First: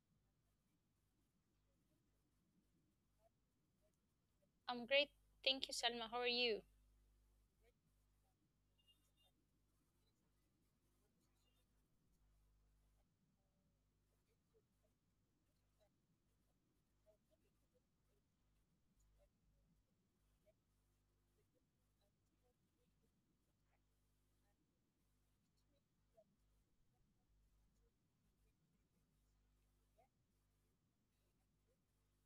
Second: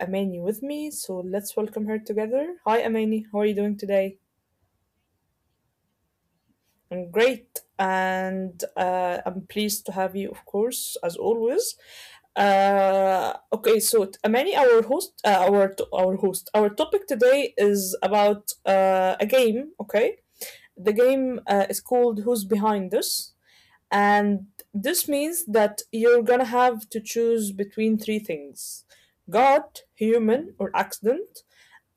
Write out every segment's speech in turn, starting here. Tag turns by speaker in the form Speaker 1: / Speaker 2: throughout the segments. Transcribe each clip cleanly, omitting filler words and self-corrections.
Speaker 1: Amani with me, so let's welcome her together. Hi, Amani, how are you doing today?
Speaker 2: I'm great. Thank you, Salma. How are you?
Speaker 1: I'm great, and I'm pleased to have you, of course, as always. Okay, so Amani, our host, our host, our topic today is about a game. Okay, the game is called Who's Behind Us. And this means that you're gonna have to choose between three things: God, human, or accident.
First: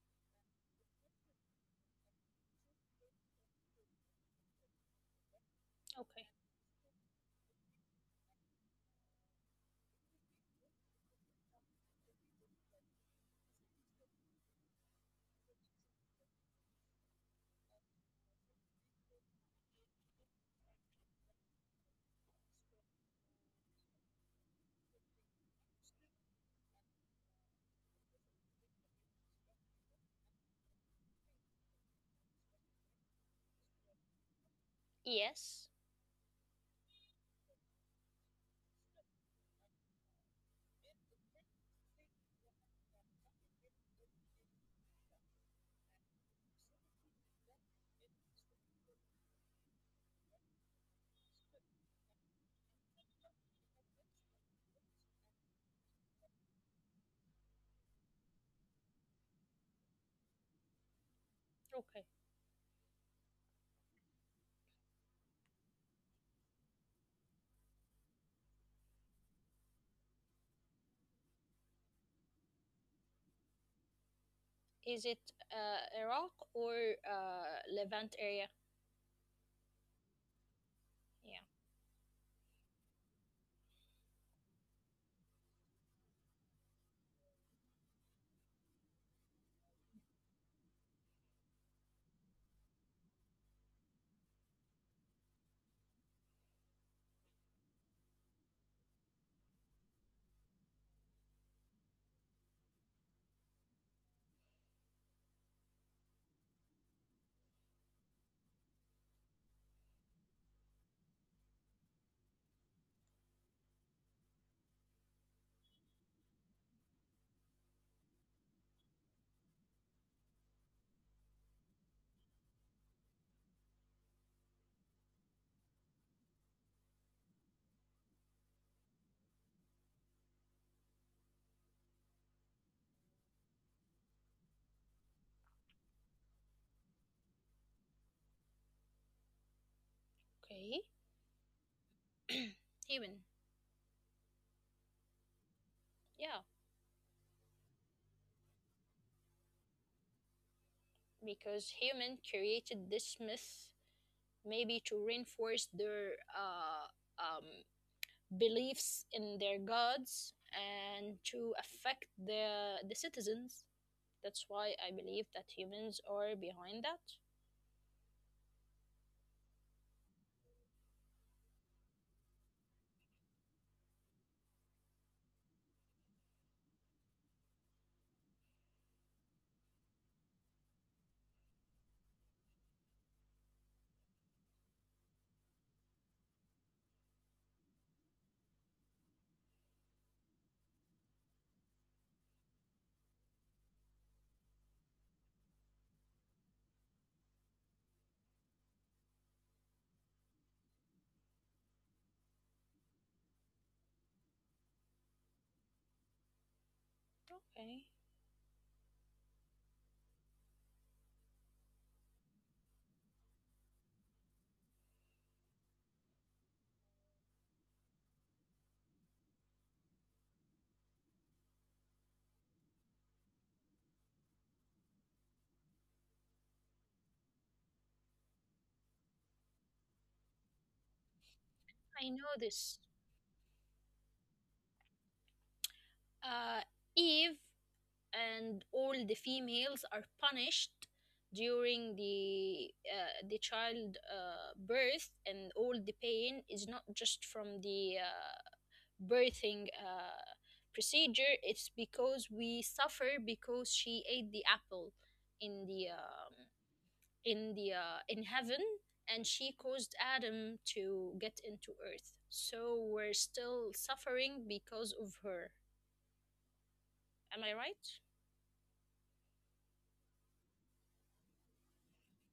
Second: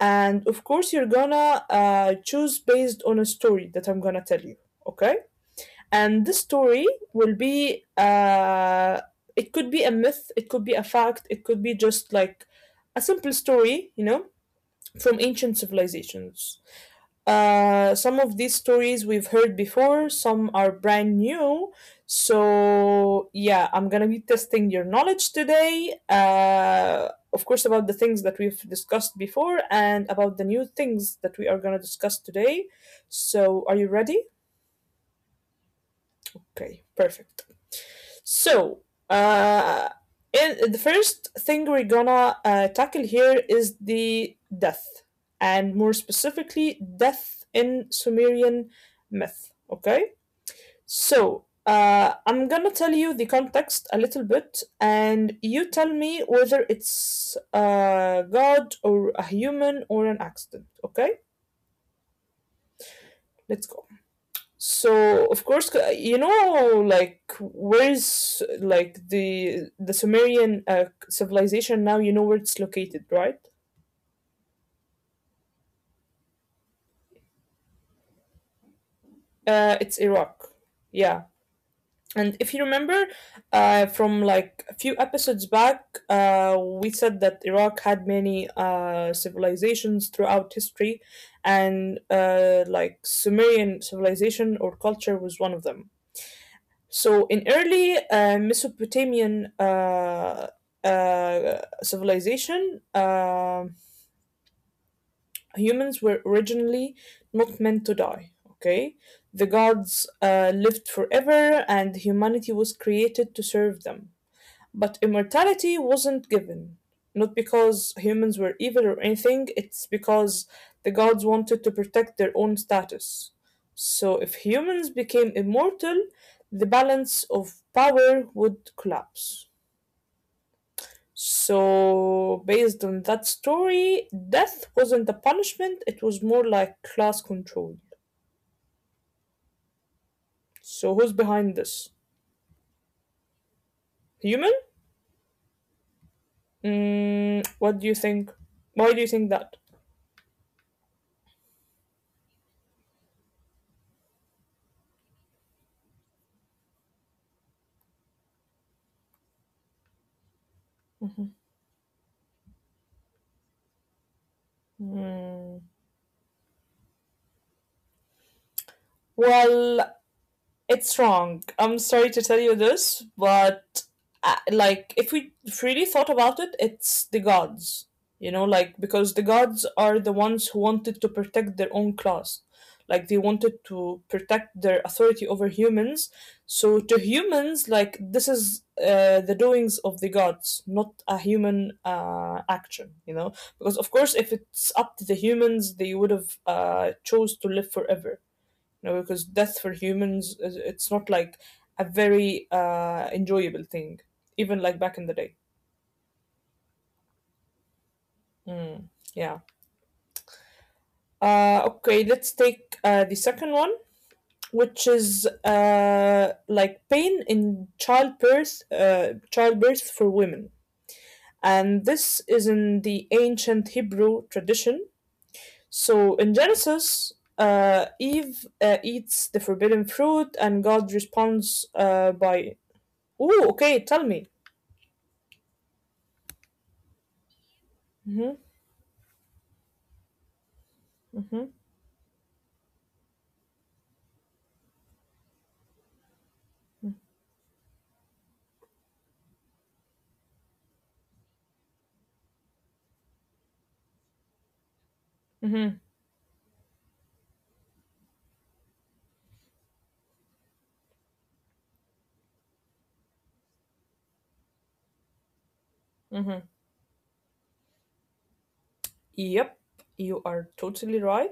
Speaker 1: And of course, you're gonna choose based on a story that I'm gonna tell you, okay? And
Speaker 2: Okay.
Speaker 1: this story will be, it could be a myth, it could be a fact, it could be just like a simple story, you know, from ancient civilizations. Some of these stories we've heard before, some are brand new. So, yeah, I'm gonna be testing your knowledge today, of course, about the things that we've discussed before and about the new things that we are gonna discuss today. So, are you ready?
Speaker 2: Yes.
Speaker 1: Okay, perfect. So, uh, in, the first thing we're gonna tackle here is the death, and more specifically, death in Sumerian myth. Okay, so I'm gonna tell you the context a little bit, and you tell me whether it's a god or a human or an accident. Okay,
Speaker 2: Okay.
Speaker 1: let's go. So of course, you know, like where's like the Sumerian civilization now? You know where it's located, right?
Speaker 2: Is it Iraq or Levant area?
Speaker 1: It's Iraq.
Speaker 2: Yeah.
Speaker 1: Yeah, and if you remember, from like a few episodes back, we said that Iraq had many civilizations throughout history, and like Sumerian civilization or culture was one of them. So, in early Mesopotamian civilization, humans were originally not meant to die. Okay, the gods lived forever, and humanity was created to serve them. But immortality wasn't given, not because humans were evil or anything, it's because the gods wanted to protect their own status. So if humans became immortal, the balance of power would collapse. So, based on that story, death wasn't a punishment, it was more like class control.
Speaker 2: Okay.
Speaker 1: So, who's behind this?
Speaker 2: Human.
Speaker 1: Human?
Speaker 2: Yeah.
Speaker 1: Mm, what do you think? Why do you think that?
Speaker 2: Because human created this myth maybe to reinforce their um, beliefs in their gods and to affect the citizens. That's why I believe that humans
Speaker 1: Mm,
Speaker 2: are behind that.
Speaker 1: well, it's wrong. I'm sorry to tell you this, but like if we really thought about it, it's the gods. You know, like because the gods are the ones who wanted to protect their own class. Like they wanted to protect their authority over humans. So to humans, like this is the doings of the gods, not a human action. You know, because of course, if it's up to the humans, they would have chose to live forever, you know, because death for humans is it's not like a very enjoyable thing, even like back in the day.
Speaker 2: Okay.
Speaker 1: Mm, yeah. Okay, let's take the second one, which is like pain in childbirth, childbirth for women, and this is in the ancient Hebrew tradition. So in Genesis, Eve eats the forbidden fruit, and God
Speaker 2: I know
Speaker 1: responds
Speaker 2: this.
Speaker 1: by, "Ooh, okay, tell me."
Speaker 2: Uh, Eve and all
Speaker 1: Hmm.
Speaker 2: the females are punished during the child birth, and all the pain is not just from the birthing procedure. It's because we suffer because she ate the apple in the
Speaker 1: Mm-hmm.
Speaker 2: in the in heaven, and she caused Adam to get into earth, so we're still suffering because of her.
Speaker 1: Mm-hmm.
Speaker 2: Am I right?
Speaker 1: Yep, you are totally right.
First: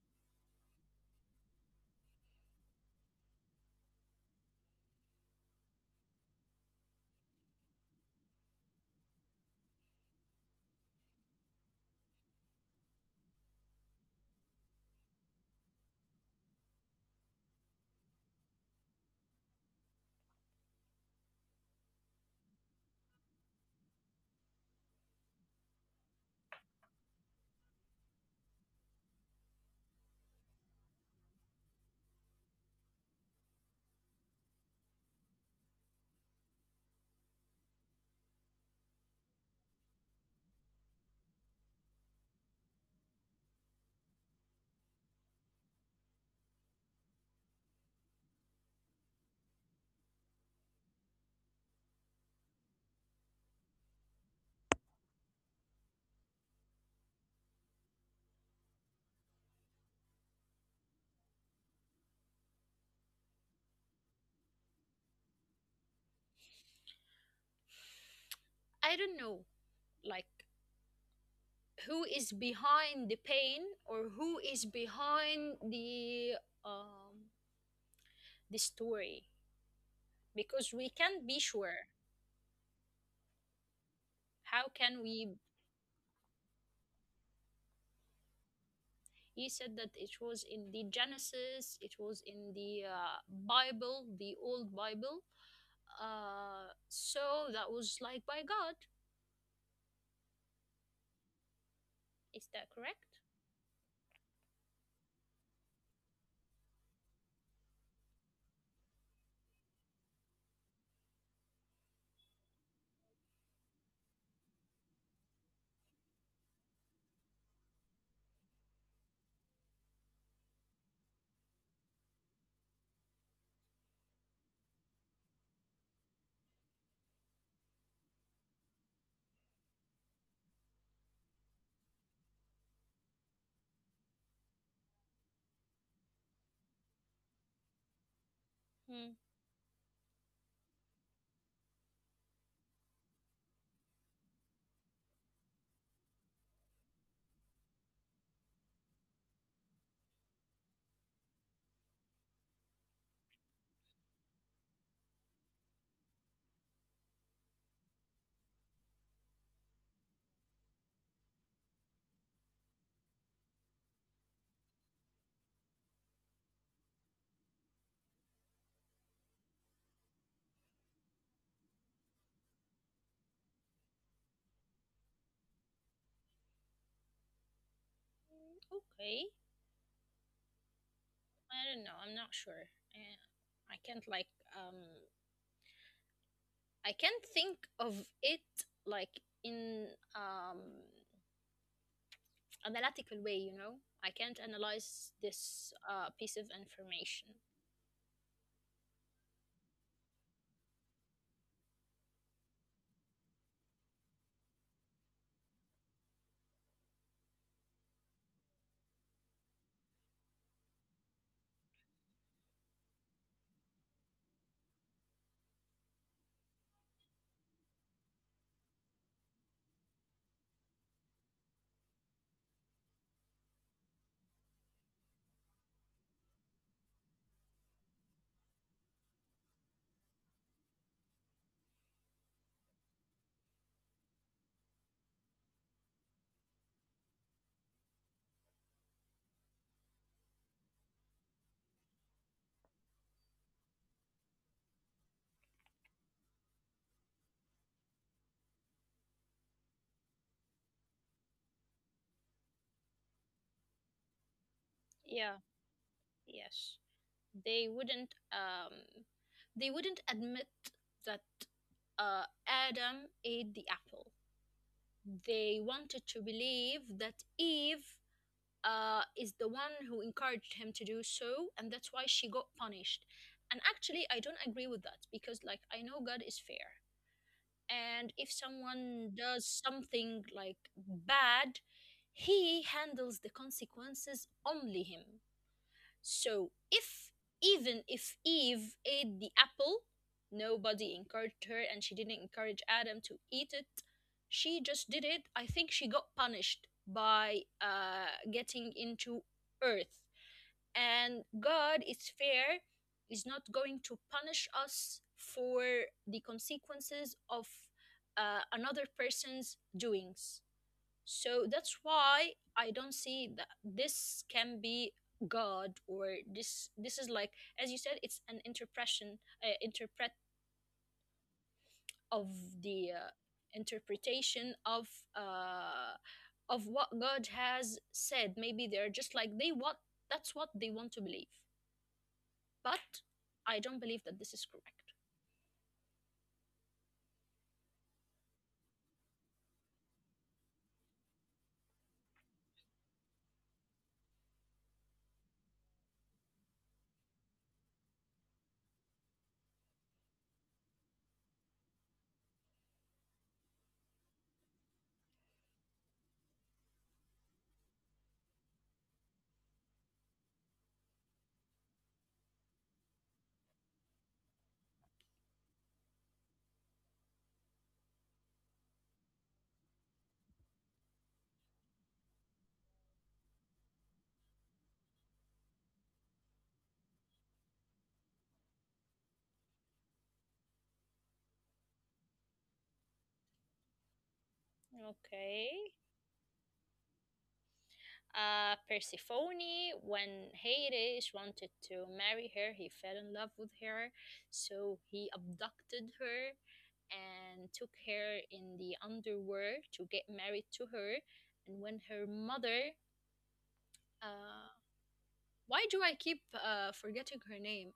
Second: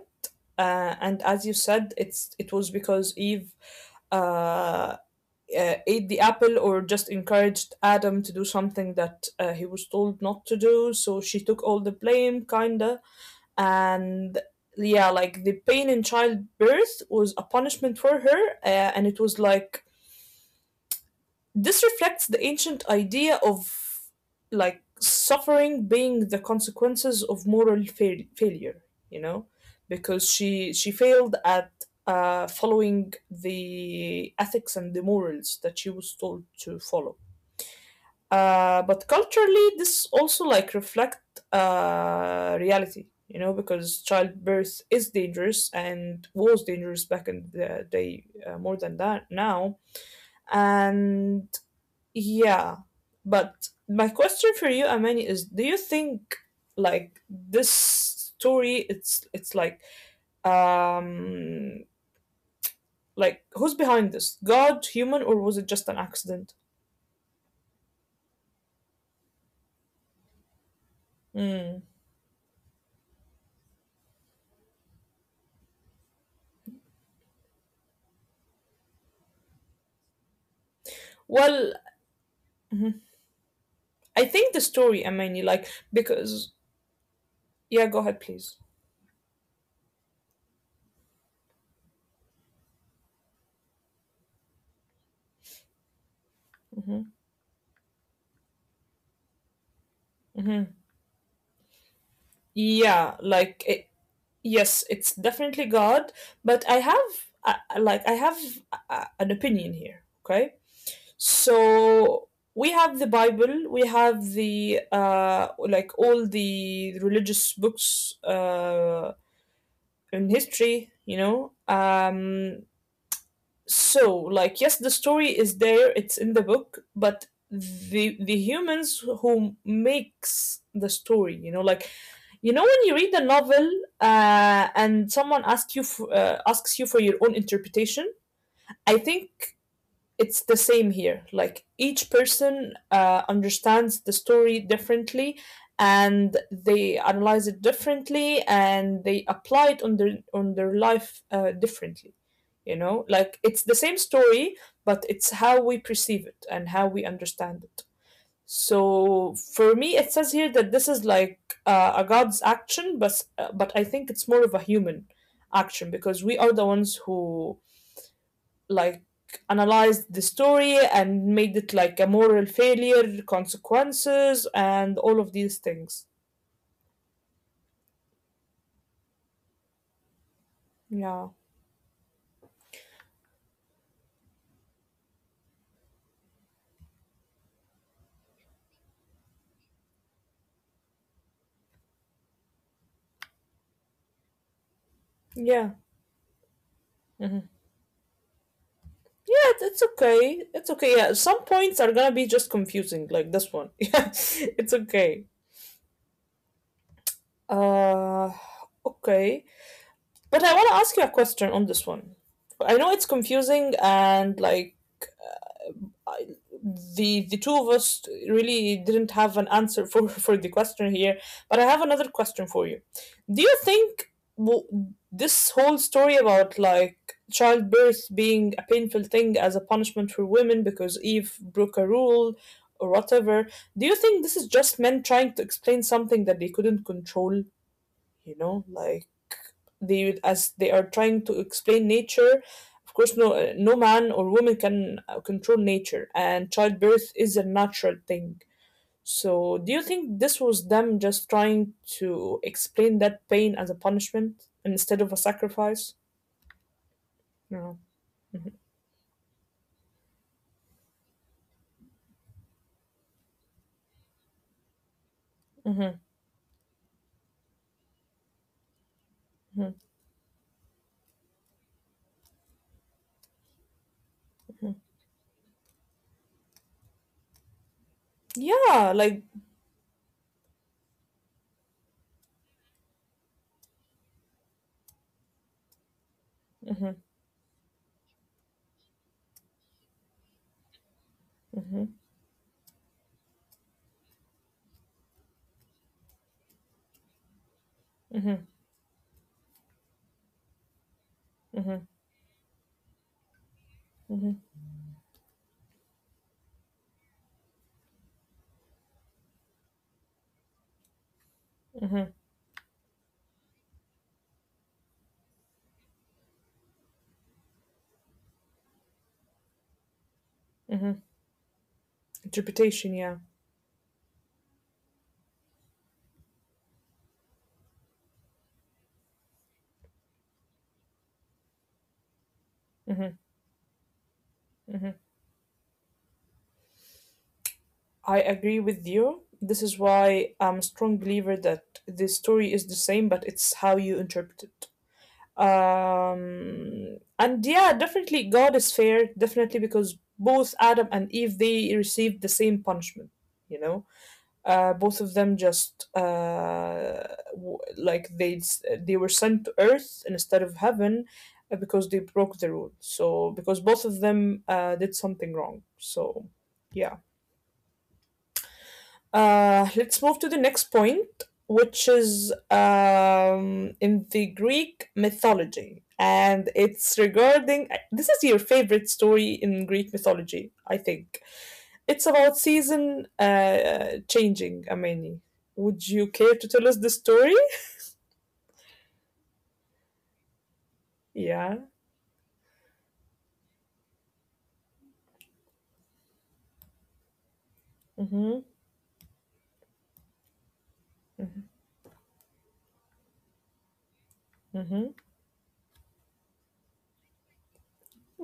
Speaker 1: And as you said, it's it was because Eve uh, ate the apple or just encouraged Adam to do something that he was told not to do. So she took all the blame, kinda. And yeah, like the pain in childbirth was a punishment for her, and it was like this reflects the ancient idea of like suffering being the consequences of moral failure, you know, because she failed at following the ethics and the morals that she was told to follow. But culturally, this also like reflect reality, you know, because childbirth is dangerous and was dangerous back in the day more than that now. And yeah, but my question for you, Amani, is do you think like this story it's um like who's behind this? God, human, or was it just an accident?
Speaker 2: I don't know, like,
Speaker 1: Mm.
Speaker 2: who is behind the pain or who is behind um the story, because we can't be sure.
Speaker 1: Well, mhm. I
Speaker 2: How
Speaker 1: think the
Speaker 2: can
Speaker 1: story,
Speaker 2: we...
Speaker 1: Amani, like because yeah, go ahead, please.
Speaker 2: He said that it was in the Genesis, it was in the Bible, the old Bible,
Speaker 1: Hmm.
Speaker 2: so that was like by God.
Speaker 1: Hmm.
Speaker 2: Is that correct?
Speaker 1: Yeah, like it, yes, it's definitely God, but I have like I have an opinion here. Okay, so we have the Bible, we have the like all the religious books in history, you know. So like yes, the story is there; it's in the book, but the humans who makes the story, you know, like you know when you read a novel, and someone asks you for your own interpretation,
Speaker 2: Hmm.
Speaker 1: I think it's the same here. Like each person understands the story differently, and they analyze it differently, and they apply it on their life differently. You know, like it's the same story, but it's how we perceive it and how we understand it. So for me, it says here that this is like a god's action, but but I think it's more of a human action because we are the ones who like analyzed the story and made it like a moral failure, consequences, and all of these things.
Speaker 2: Mm, okay.
Speaker 1: Yeah.
Speaker 2: I don't know, I'm not sure. uh, i can't like um I can't think of it, like, in um, analytical way, you know. I can't analyze this
Speaker 1: Yeah.
Speaker 2: piece of information.
Speaker 1: Mhm. But it's okay. It's okay. Yeah. Some points are gonna be just confusing, like this one. Yeah. It's okay. Uh, okay. But I wanna ask you a question on this one. I know it's confusing and like I, the two of us really didn't have an answer for for the question here, but I have another question for you. Do you think w- this whole story about like childbirth being a painful thing as a punishment for women because Eve broke a rule or whatever, do you think this is just men trying to explain something that they couldn't control? You know, like they as they are trying to explain nature, of course no no man or woman can control nature, and childbirth is a natural thing. So do you think this was them just trying to explain that pain as a
Speaker 2: Yeah,
Speaker 1: punishment instead of a
Speaker 2: yes.
Speaker 1: sacrifice?
Speaker 2: They wouldn't um,
Speaker 1: No. Hmm.
Speaker 2: they wouldn't admit that Adam ate the apple. They wanted to believe
Speaker 1: Hmm.
Speaker 2: that Eve is the one who encouraged him to
Speaker 1: Hmm.
Speaker 2: do so, and that's why she got punished. And actually, I don't agree with that because, like, I know God is fair. And if someone does
Speaker 1: Yeah,
Speaker 2: something
Speaker 1: like
Speaker 2: like bad, he handles the consequences only him. So if,
Speaker 1: hmm.
Speaker 2: even if Eve ate the apple, nobody encouraged her, and she didn't encourage Adam to eat it, she just did it. I think she got punished by getting into earth, and God is
Speaker 1: Hmm.
Speaker 2: fair, is not going to punish
Speaker 1: Hmm.
Speaker 2: us for the consequences of another person's doings. So that's why I don't see that this can be God. Or this is like, as you said, it's an interpretation interpret
Speaker 1: Hmm.
Speaker 2: of the
Speaker 1: Interpretation, yeah.
Speaker 2: interpretation uh of what God has said. Maybe they're just like they, what, that's what they want to believe,
Speaker 1: Hmm.
Speaker 2: but I don't believe that this is
Speaker 1: Hmm.
Speaker 2: correct.
Speaker 1: I agree with you. This is why I'm a strong believer that the story is the same, but it's how you interpret it. Um, and yeah, definitely God is fair, definitely, because both Adam and Eve they received the same punishment, you know. Both of them just like they were sent to earth instead of heaven, because they broke the rule. So because both of them did something wrong, so yeah. Let's move to the next point, which is in the Greek mythology. And it's regarding this is your favorite story in Greek mythology, I think. It's about season changing, Amani. Would
Speaker 2: Okay.
Speaker 1: you care to tell us the story?
Speaker 2: Persephone, when Hades
Speaker 1: Yeah.
Speaker 2: wanted to marry her, he fell in love with her, so he abducted her and took
Speaker 1: Mhm.
Speaker 2: her in the underworld to get married to her. And when her mother, uh, why do I keep forgetting her name?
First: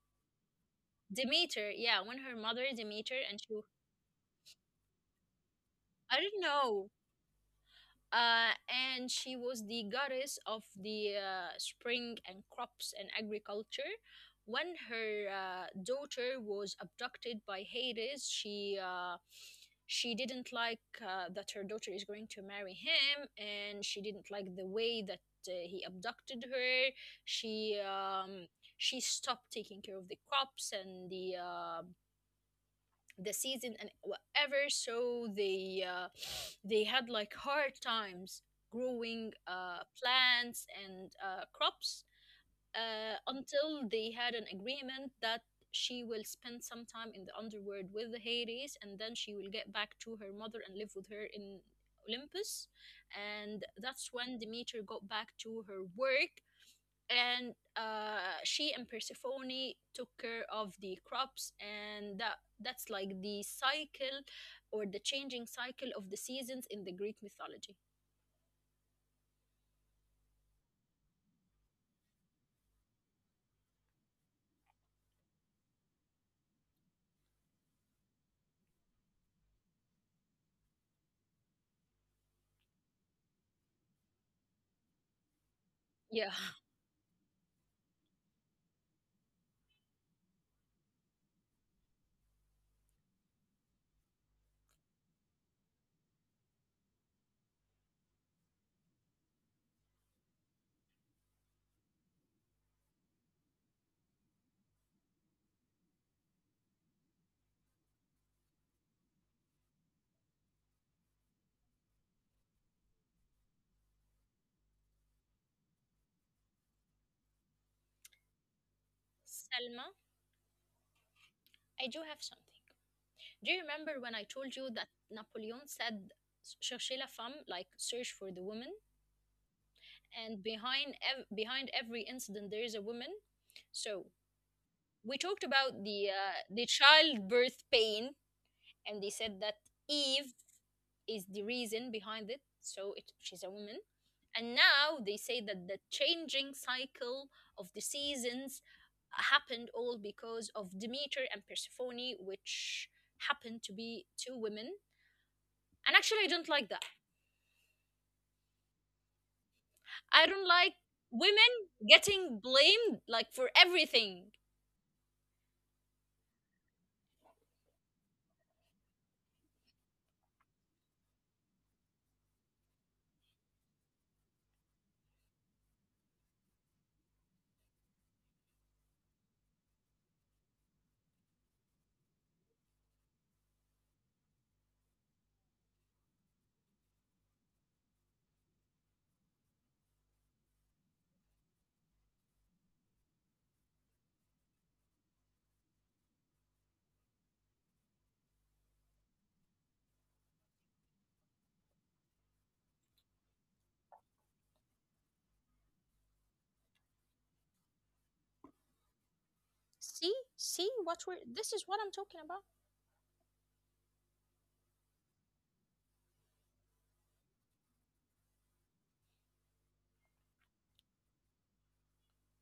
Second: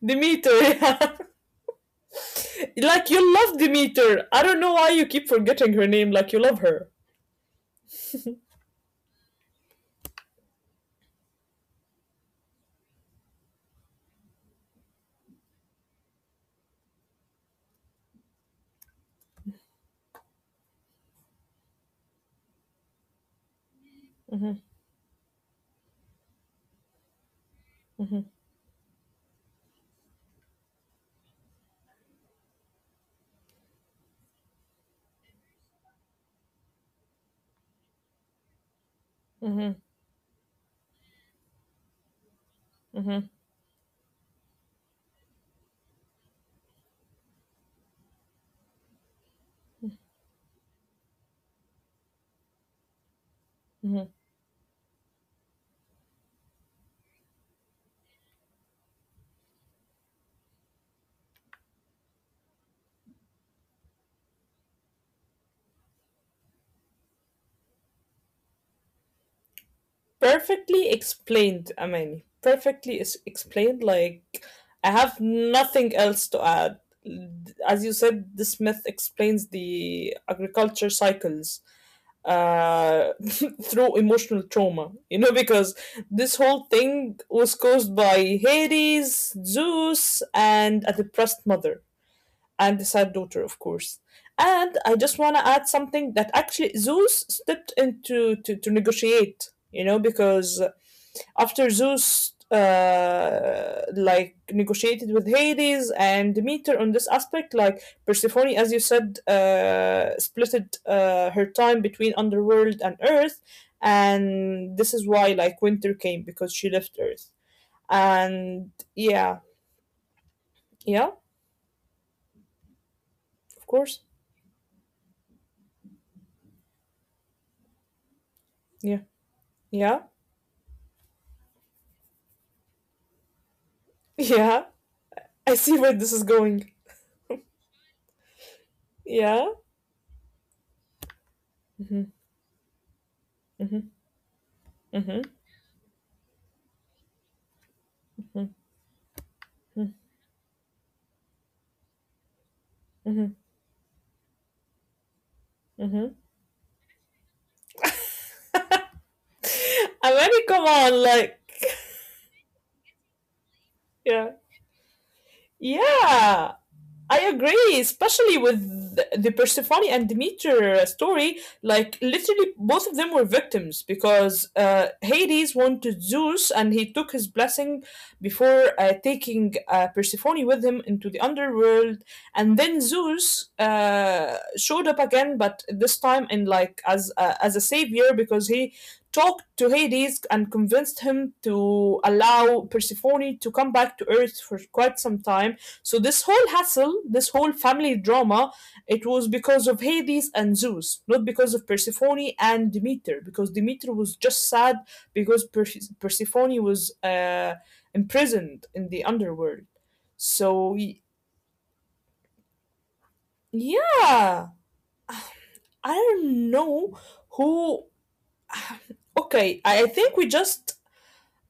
Speaker 1: Demeter. Yeah.
Speaker 2: Demeter, yeah, when her mother Demeter
Speaker 1: Like
Speaker 2: and she...
Speaker 1: you love Demeter. I don't know why you keep forgetting
Speaker 2: I
Speaker 1: her
Speaker 2: don't
Speaker 1: name. Like you
Speaker 2: know.
Speaker 1: love her.
Speaker 2: Uh, And she was the goddess of the spring and crops and agriculture. When her daughter was abducted by Hades, she didn't like that her daughter is going to marry him, and she didn't like the way that he abducted her. She um, she stopped taking care of the crops and the season and whatever. So they had like hard times growing plants and crops,
Speaker 1: Mhm.
Speaker 2: until they had an agreement that she will spend some time in the underworld with the Hades, and then she will get back to her mother and live with her in Olympus. And that's
Speaker 1: Mhm.
Speaker 2: when Demeter got back to her work, and she and Persephone took care of the crops, and that's like the cycle or the changing cycle of the seasons in the Greek mythology.
Speaker 1: Perfectly explained, Amani. Perfectly is explained. Like, I have nothing else to add. As you said, this myth explains the agriculture cycles uh, through emotional trauma. You know, because
Speaker 2: Yeah.
Speaker 1: this whole thing was caused by Hades, Zeus, and a depressed mother and a sad daughter, of course. And I just want to add something that actually Zeus stepped into to negotiate, you know, because after Zeus like negotiated with Hades and Demeter on this aspect, like Persephone, as you said, splitted her time between underworld and Earth, and this is why like winter came because she left Earth. And yeah,
Speaker 2: Selma,
Speaker 1: yeah,
Speaker 2: I do have something. Do you
Speaker 1: of
Speaker 2: remember when I
Speaker 1: course,
Speaker 2: told you that Napoleon said, "Cherchez la femme," like, search for the woman,
Speaker 1: yeah, yeah,
Speaker 2: and behind every incident there is a woman. So
Speaker 1: yeah.
Speaker 2: we talked
Speaker 1: I
Speaker 2: about
Speaker 1: see
Speaker 2: the
Speaker 1: where
Speaker 2: uh,
Speaker 1: this is
Speaker 2: the
Speaker 1: going.
Speaker 2: childbirth pain, and they said that Eve
Speaker 1: Yeah.
Speaker 2: is the reason behind it. So
Speaker 1: Hmm.
Speaker 2: it, she's a woman. And
Speaker 1: Hmm.
Speaker 2: now they say that the
Speaker 1: Hmm.
Speaker 2: changing cycle of the seasons
Speaker 1: Hmm.
Speaker 2: happened all because of Demeter and Persephone, which happened to be
Speaker 1: Hmm.
Speaker 2: two women. And actually, I don't like
Speaker 1: Hmm.
Speaker 2: that. I don't like
Speaker 1: Amani, come
Speaker 2: women
Speaker 1: on, like
Speaker 2: getting blamed like for everything.
Speaker 1: yeah. Yeah, I agree, especially with the Persephone and Demeter story. Like, literally, both of them were victims because Hades wanted Zeus and he took his blessing before taking Persephone with him into the underworld. And then Zeus showed up again, but this time in like as a savior because he talked to Hades and convinced him to allow Persephone to come back to Earth for quite some time. So this whole hassle, this whole family drama, it was because of Hades and Zeus, not because of Persephone and Demeter, because Demeter was just sad because Persephone was imprisoned
Speaker 2: See,
Speaker 1: in the
Speaker 2: see
Speaker 1: underworld.
Speaker 2: what we're... This is what I'm
Speaker 1: So
Speaker 2: talking about.
Speaker 1: yeah, I don't know who. Okay, I think we just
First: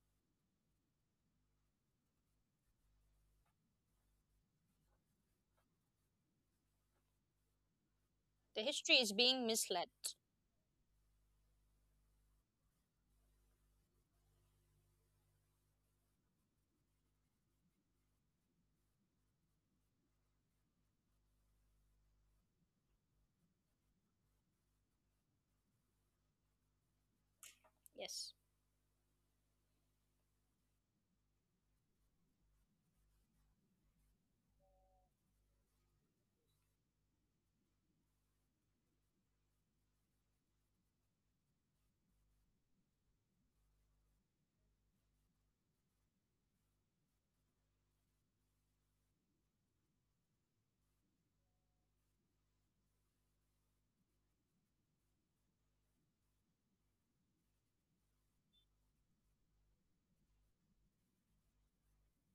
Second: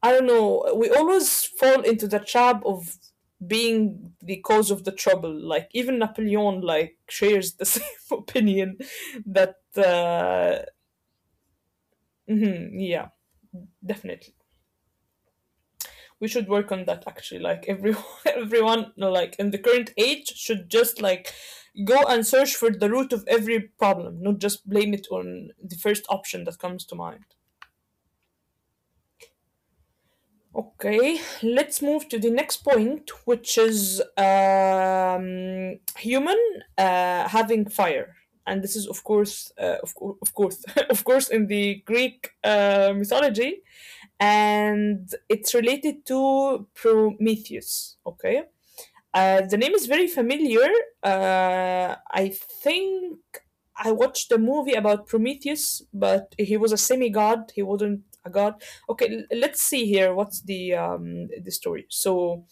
Speaker 1: I don't know. We always fall into the trap of being the cause of the trouble. Like even Napoleon, like shares the same opinion
Speaker 2: The history is
Speaker 1: that.
Speaker 2: being misled.
Speaker 1: Mhm, yeah, definitely. We should work on that. Actually, like everyone, everyone, like in the current age, should just like go and search for the root of every problem, not just blame it on the first option that comes to mind.
Speaker 2: Yes.
Speaker 1: Okay, let's move to the next point, which is human having fire, and this is of course, of course, in the Greek mythology, and it's related to Prometheus. Okay, the name is very familiar. I think I watched a movie about Prometheus, but he was a semi-god. He wasn't a god. Okay, let's see here. What's the story? So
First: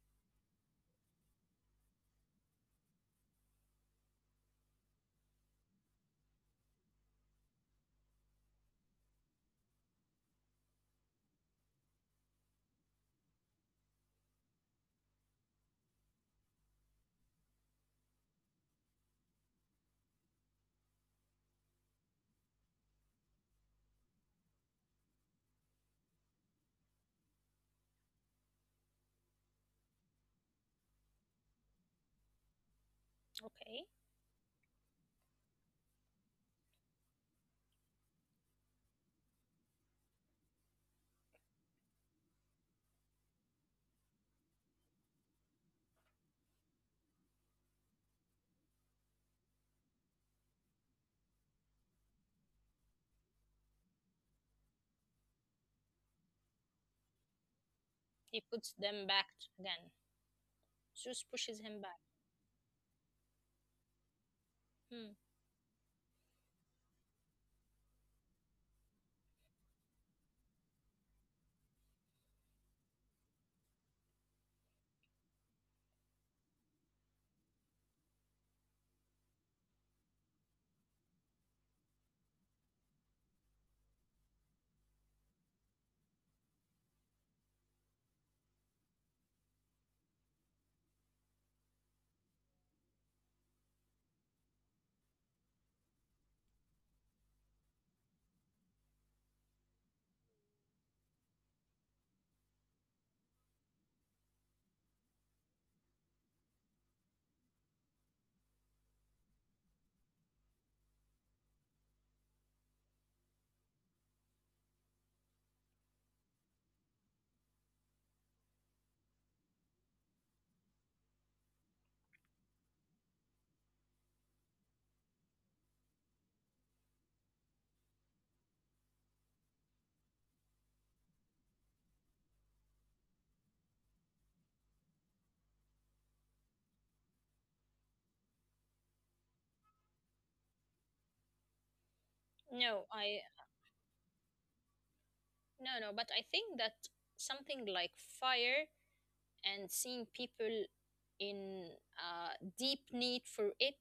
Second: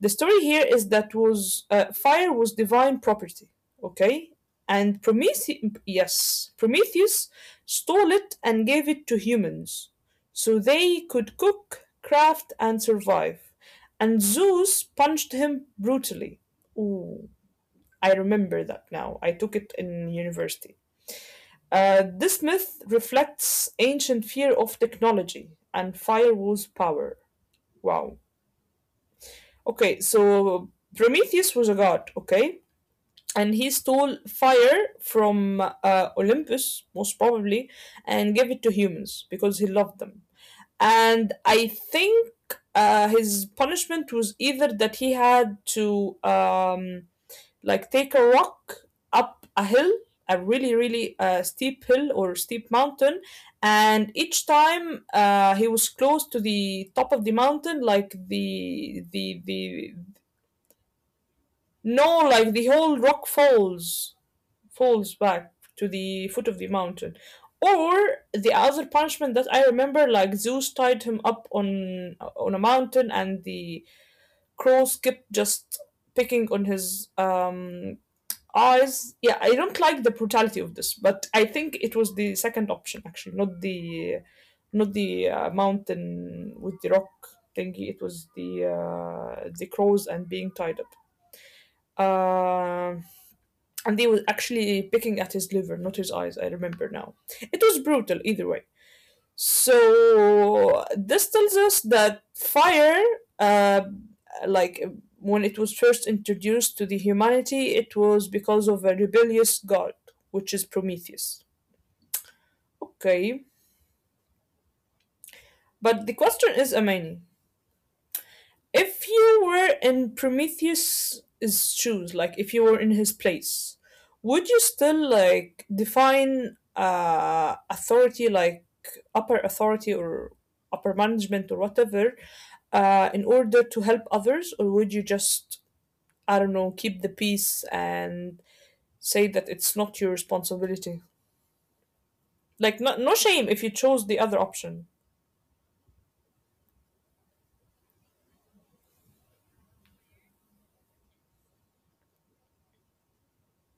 Speaker 1: the story here is that was fire was divine property, okay, and Prometheus, yes, Prometheus stole it and gave it to humans so they could cook, craft and survive, and Zeus punched him brutally. Ooh, I remember that now, I took it in university. This myth reflects ancient fear of technology, and fire was power. Wow. Okay, so Prometheus was a god, okay? And he
Speaker 2: Okay.
Speaker 1: stole fire from Olympus, most probably, and gave it to humans because he loved them. And I think his punishment was either that he had to like take a rock up a hill, a really, really steep hill or steep mountain, and each time he was close to the top of the mountain, like
Speaker 2: He puts
Speaker 1: the
Speaker 2: them back
Speaker 1: the the
Speaker 2: again. Zeus pushes him
Speaker 1: no,
Speaker 2: back.
Speaker 1: like the whole rock falls
Speaker 2: Hmm.
Speaker 1: back to the foot of the mountain. Or the other punishment that I remember, like Zeus tied him up on a mountain, and the crows kept just picking on his eyes. Yeah, I don't like the brutality of this, but I think it was the second option actually, not the mountain with the rock thingy. It was the crows and being tied up. Um and they were actually picking at his liver, not his eyes. I remember now. It was brutal either way. So this tells us that fire, uh, like when it was first introduced to the humanity, it was because of a rebellious god, which is Prometheus. Okay, but the question is, Amani, if you were in Prometheus's shoes, like if you were in his place, would you still like define authority, like upper authority or upper management or whatever, in order to help others, or would you just, I don't know, keep the peace and say that it's not your responsibility? Like,
Speaker 2: No,
Speaker 1: no, no
Speaker 2: I
Speaker 1: shame if you chose the other option.
Speaker 2: no, no, but I think that something like fire and seeing people in deep need for it,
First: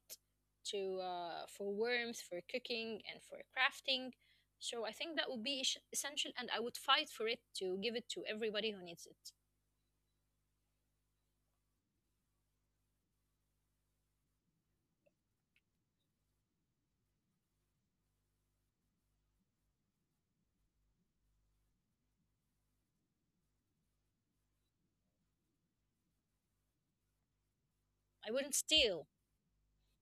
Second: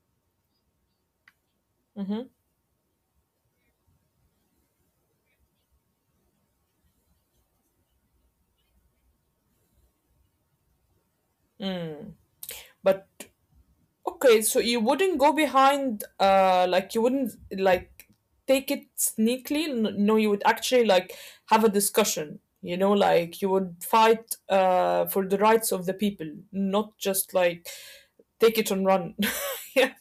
Speaker 2: to for warmth,
Speaker 1: Hmm.
Speaker 2: for cooking and for crafting. So I think that would be essential, and I would fight for it to give it to everybody who needs it.
Speaker 1: But okay, so you wouldn't go behind, like you wouldn't like take it sneakily. No, you would actually like have a discussion. You know, like you would fight for the rights of the people, not just like
Speaker 2: I wouldn't
Speaker 1: take it and
Speaker 2: steal.
Speaker 1: run. Yeah,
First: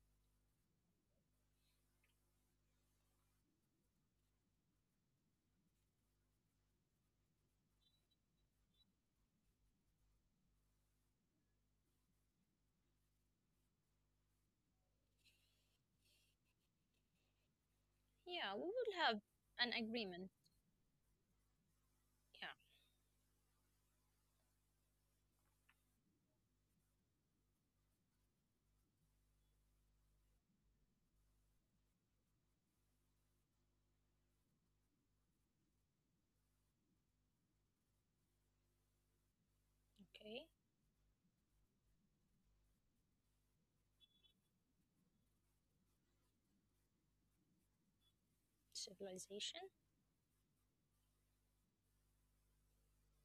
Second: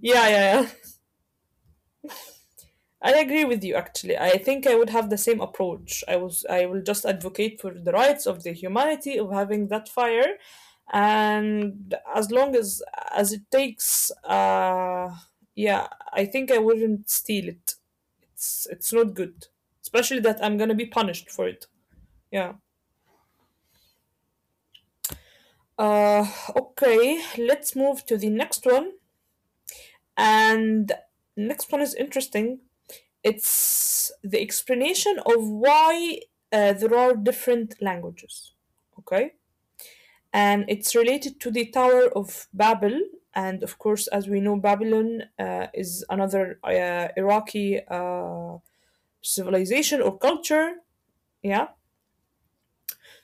Speaker 1: yeah, yeah. I agree with you actually. I think I would have the same approach. I will just advocate for the rights of the humanity of having that fire, and as long as it takes uh, yeah, I think I wouldn't steal it.
Speaker 2: Yeah, we
Speaker 1: It's
Speaker 2: would
Speaker 1: not
Speaker 2: have
Speaker 1: good.
Speaker 2: an
Speaker 1: Especially
Speaker 2: agreement.
Speaker 1: that I'm going to be punished for it.
Speaker 2: Yeah.
Speaker 1: Yeah. Uh, okay, let's move to the next one, and next one is interesting, it's the explanation of why there are different languages. Okay.
Speaker 2: Okay.
Speaker 1: And it's related to the Tower of Babel. And of course, as we know, Babylon is another Iraqi
Speaker 2: Civilization.
Speaker 1: civilization or culture. Yeah.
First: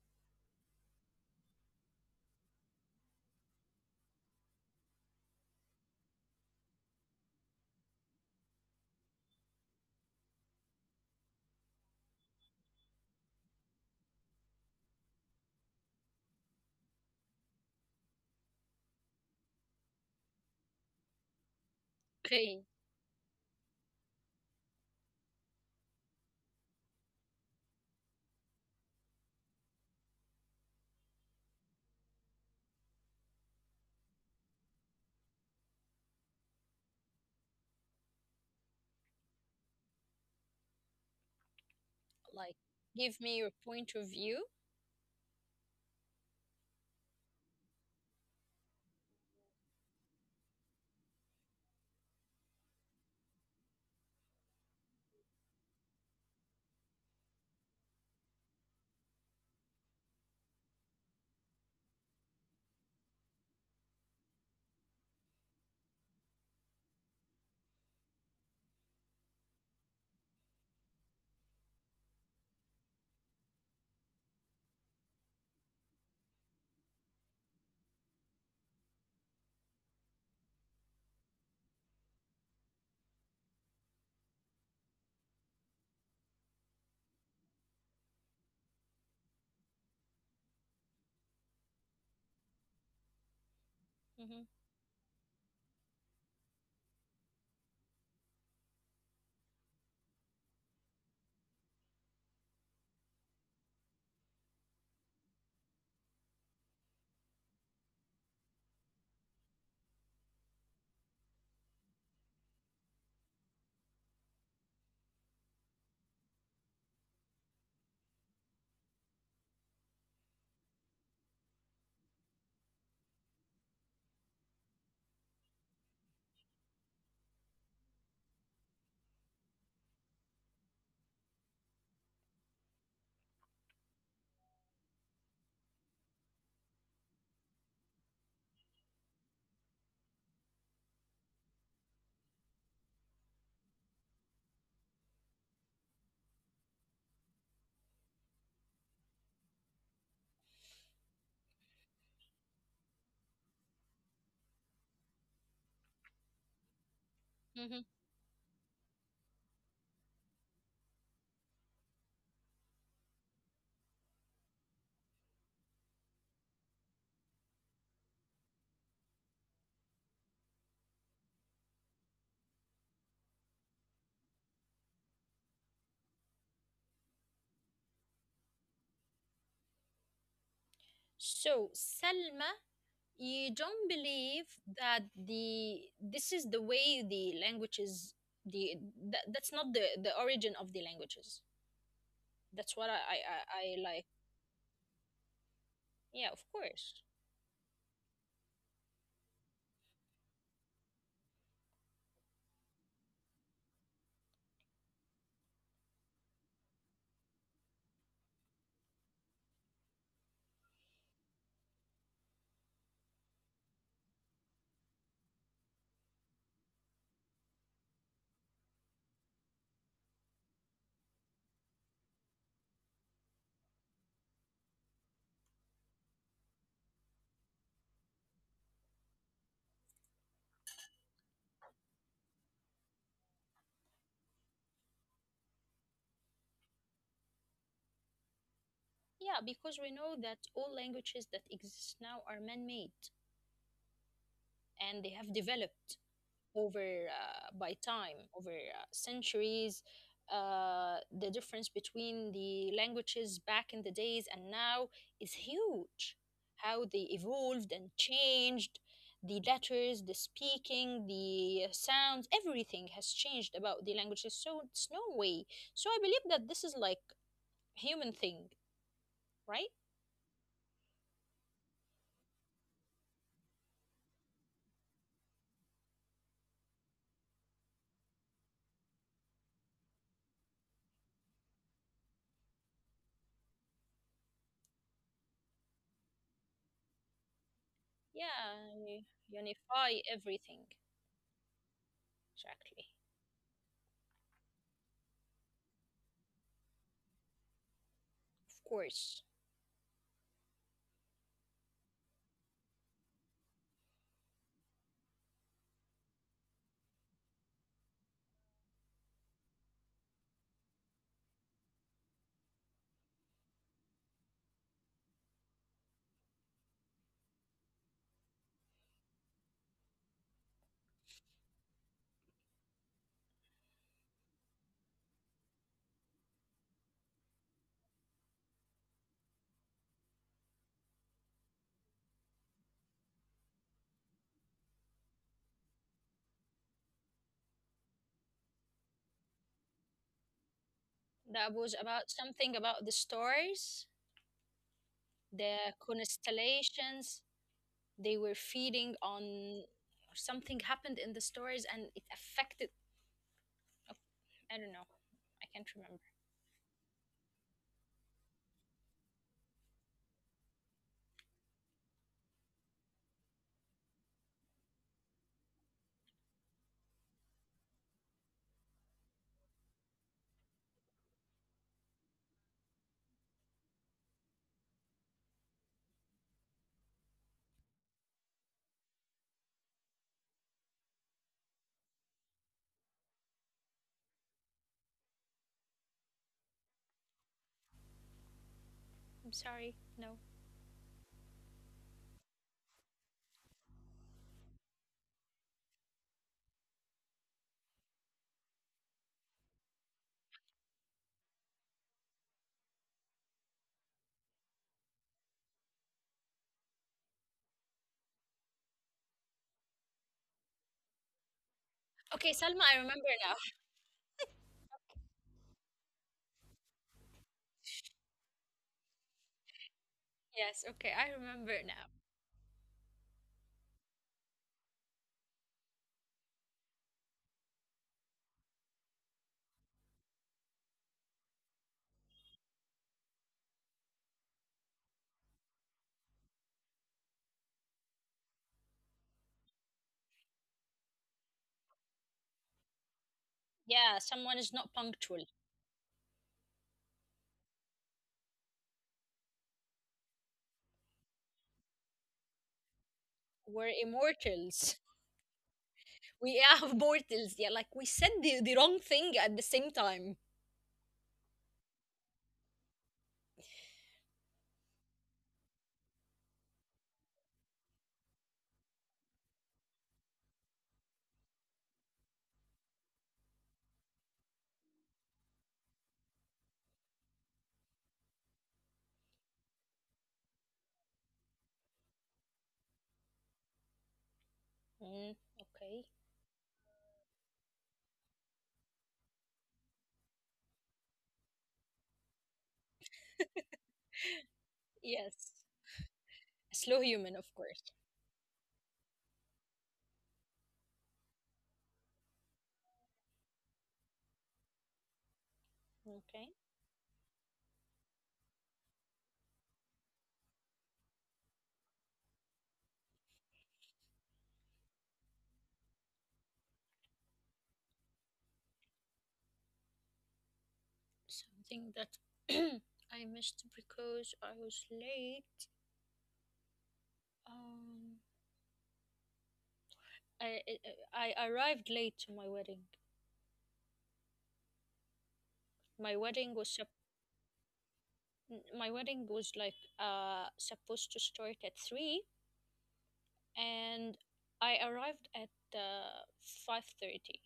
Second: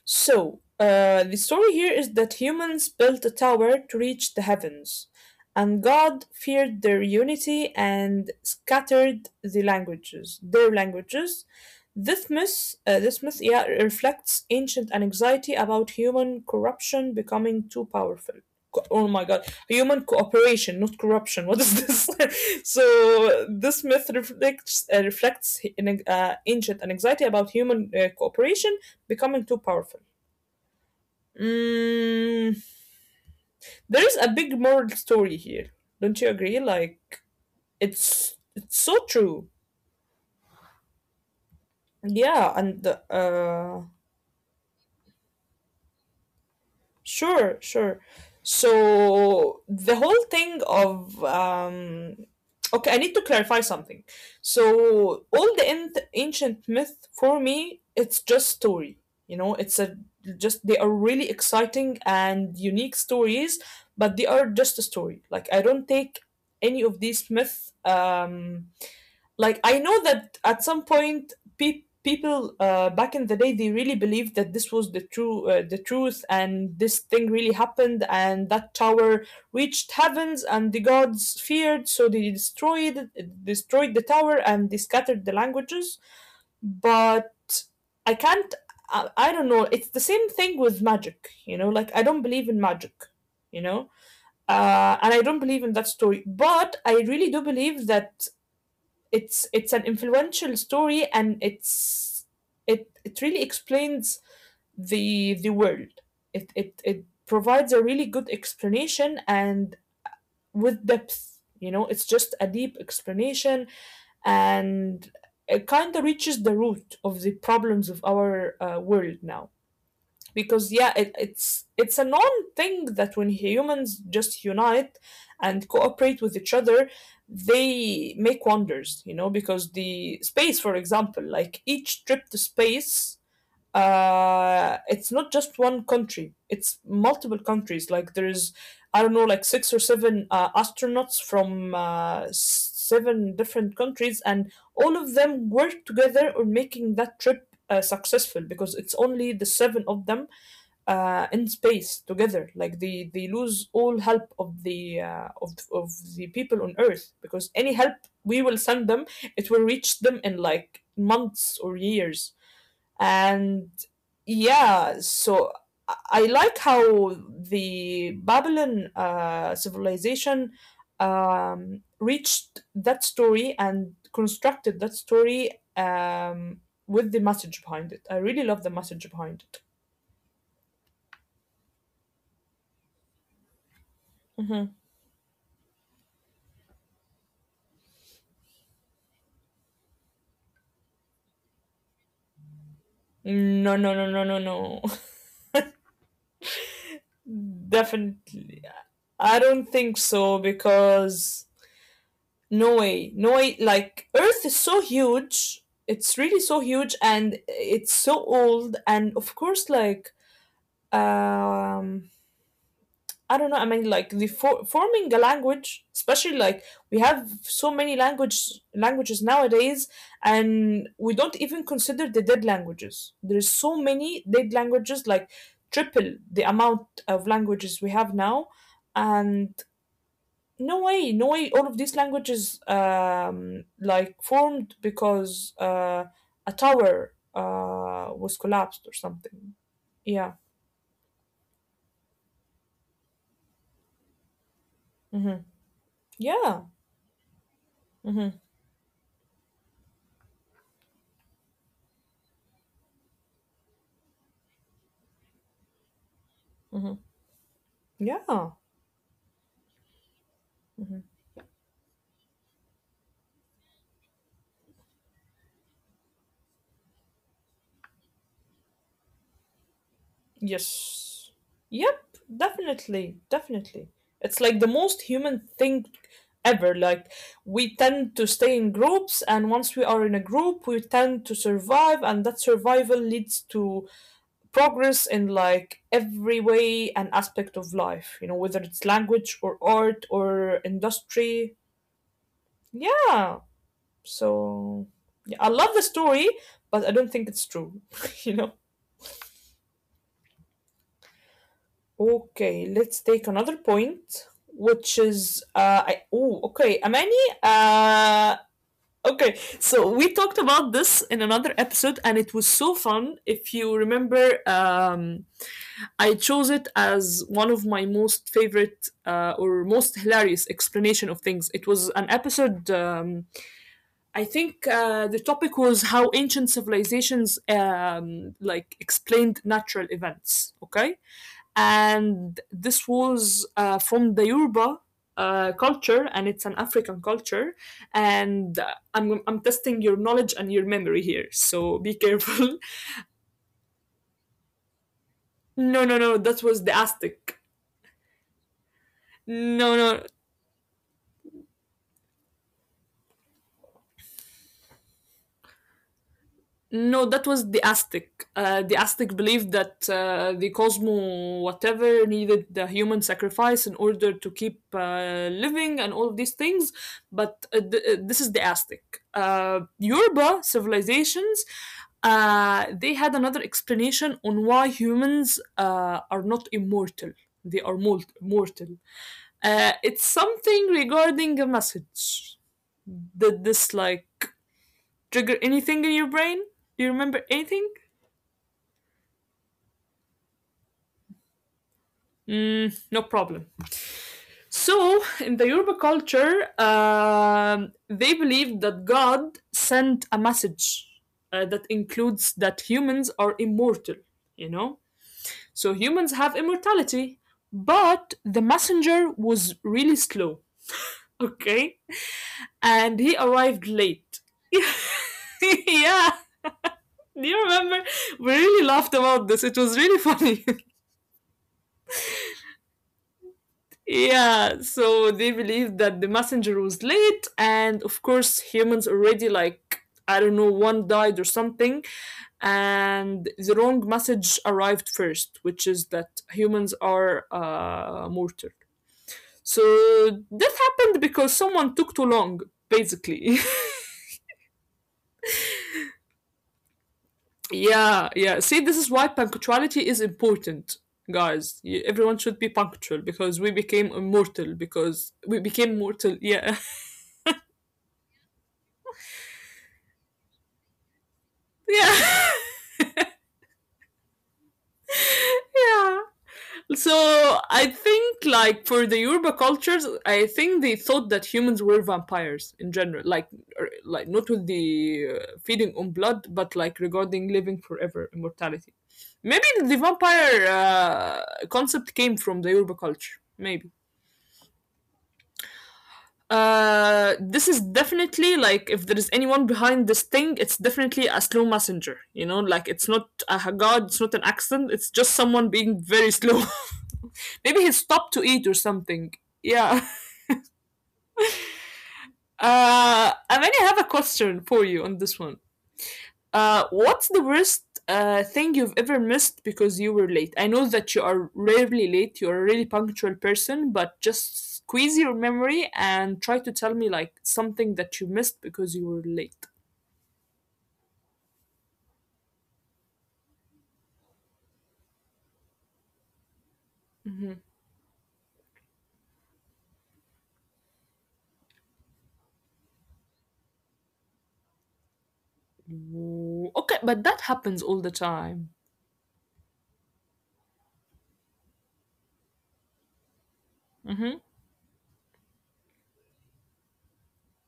Speaker 1: So, the story here is that humans built a tower to reach the heavens, and God feared their unity and scattered the languages, their languages. Yeah, reflects ancient anxiety about human corruption becoming too powerful. Oh my God, human cooperation, not corruption. What is this?
Speaker 2: Okay.
Speaker 1: So this myth reflects ancient anxiety about human cooperation becoming too powerful. Mm, there is a big moral story here, don't you agree? Like it's so true. Yeah,
Speaker 2: Like,
Speaker 1: and
Speaker 2: give me your point of view.
Speaker 1: sure, sure. So the whole thing of okay, I need to clarify something. So all the ancient myth for me, it's just story. You know, it's a just they are really exciting and unique stories, but they are just a story. Like I don't take any of these myths like I know that at some point people back in the day they really believed that this was the truth and this thing really happened, and that tower reached heavens and the gods feared, so they destroyed the tower and they scattered the languages, but I can't, I don't know, it's the same thing with magic, you know, like I don't believe in magic, you know,
Speaker 2: Hmm.
Speaker 1: and I don't believe in that story. But I really do believe that it's an influential story, and it really explains the world, it provides a really good explanation and with depth, you know, it's just a deep explanation, and it kind of reaches the root of the problems of our world now, because yeah it's a known thing that when humans just unite and cooperate with each other they make wonders, you know, because the space for example, like each trip to space, it's not just one country, it's multiple countries, like there's I don't know like six or seven astronauts from seven different countries, and all of them work together on making that trip successful because it's only the seven of them in space together. Like they lose all help of the of the people on Earth, because any
Speaker 2: Hmm.
Speaker 1: help we will send them, it will reach them in like months or years. And yeah, so I like how the Babylon civilization reached that story and constructed that story um, with the message behind it. I really love the message behind it.
Speaker 2: So, Selma, you don't believe that the this is the way the language is the that, that's not the origin of the languages, that's what I
Speaker 1: No, no,
Speaker 2: like.
Speaker 1: no, no, no, no.
Speaker 2: Yeah, of course,
Speaker 1: Definitely. I don't think so, because no way. No way. Like, Earth is so huge. It's really so huge and it's so old. And of course, like, um, I don't know. I mean, like forming a language, especially like we have so many languages nowadays, and we don't even consider the dead languages. There's so many dead languages, like triple the amount of languages we have now, and no way, no way, all of these languages like formed because a tower was collapsed or
Speaker 2: yeah.
Speaker 1: something.
Speaker 2: Because we know
Speaker 1: Yeah.
Speaker 2: that all languages that exist now are man-made, and they have
Speaker 1: Mm-hmm.
Speaker 2: developed
Speaker 1: Yeah.
Speaker 2: over by
Speaker 1: Mm-hmm. Mm-hmm.
Speaker 2: time, over centuries. Uh, The difference between the languages back in the days and now is huge.
Speaker 1: Mm-hmm.
Speaker 2: How they evolved
Speaker 1: Yeah.
Speaker 2: and
Speaker 1: Mm-hmm.
Speaker 2: changed, the letters, the speaking, the sounds, everything has changed about the languages. So it's no way. So I believe that this is like human thing, right?
Speaker 1: Yes. Yep, definitely, definitely. It's like the most human thing ever. Like, we tend to stay in groups, and once we are in a group, we tend to survive, and that survival leads to progress in like every way and aspect of life, you know, whether it's
Speaker 2: Yeah, you
Speaker 1: language or art
Speaker 2: unify
Speaker 1: or
Speaker 2: everything.
Speaker 1: industry.
Speaker 2: Exactly.
Speaker 1: Yeah, so yeah, I love the story, but I don't think it's true, you know.
Speaker 2: Of course.
Speaker 1: Okay, let's take another point, which is I, oh, okay, Amani. Okay, so we talked about this in another episode, and it was so fun. If you remember, I chose it as one of my most favorite or most hilarious explanation of things. It was an episode. I think the topic was how ancient civilizations like explained natural events. Okay, and this was from the Yoruba culture, and it's an African culture. And I'm testing your knowledge and your memory here,
Speaker 2: That
Speaker 1: so be
Speaker 2: was about
Speaker 1: careful.
Speaker 2: something about the stars,
Speaker 1: No, no,
Speaker 2: the
Speaker 1: no, that was the Aztec.
Speaker 2: constellations, they were feeding
Speaker 1: No,
Speaker 2: on...
Speaker 1: no,
Speaker 2: Something happened in the stories and it affected... Oh, I don't know, I can't remember.
Speaker 1: no, that was the Aztec. The Aztec believed that the Cosmo, whatever, needed the human sacrifice in order to keep living and all of these things. But this is the Aztec. Yoruba civilizations, they had another explanation on why humans are not immortal. They are mortal. It's something regarding a message. Did this like trigger anything in your brain? Do you remember anything?
Speaker 2: I'm sorry, no.
Speaker 1: Mm, no problem. So, in the Yoruba culture, they believe that God sent a message that includes that humans are immortal, you know? So, humans have immortality, but the messenger was really slow, okay?
Speaker 2: Okay, Salma,
Speaker 1: And
Speaker 2: I
Speaker 1: he
Speaker 2: remember now.
Speaker 1: arrived late. Yeah, do you remember? We really laughed about this, it was really funny.
Speaker 2: Yes, okay, I remember now.
Speaker 1: Yeah, so they believed that the messenger was late, and of course, humans already like I don't know, one died or something, and the wrong message arrived first, which is that humans are mortal. So that happened because someone took too long, basically.
Speaker 2: Yeah, someone is not punctual.
Speaker 1: Yeah, yeah. See, this is why punctuality is important, guys. Everyone should be punctual because we became
Speaker 2: We're
Speaker 1: immortal
Speaker 2: immortals.
Speaker 1: because we became mortal. Yeah,
Speaker 2: We are mortals, yeah. Like, we said the wrong thing at the same time.
Speaker 1: yeah, yeah. So I think like for the Yoruba cultures, I think they thought that humans were vampires in general, like not with the feeding on blood, but like regarding living forever, immortality. Maybe the vampire concept came from the Yoruba culture. Maybe
Speaker 2: Mm, okay.
Speaker 1: this is definitely like if there is anyone behind this thing, it's definitely a slow messenger. You know, like it's not a god, it's not an accident. It's just someone
Speaker 2: Yes.
Speaker 1: being very slow.
Speaker 2: A slow human, of
Speaker 1: Maybe he
Speaker 2: course.
Speaker 1: stopped to eat or something. Yeah. I mean, I have a question for you on this one.
Speaker 2: Okay.
Speaker 1: What's the worst thing you've ever missed because you were late? I know that you are rarely late. You're a really punctual person, but just squeeze your memory and try to tell me like something that you missed because you were late.
Speaker 2: Something that I missed because I was late. Um, I, I arrived late to my wedding. My
Speaker 1: Ooh,
Speaker 2: wedding was
Speaker 1: okay,
Speaker 2: sup-
Speaker 1: but that happens all the time.
Speaker 2: my wedding was like supposed to start at 3, and
Speaker 1: Mm-hmm.
Speaker 2: I arrived at 5:30.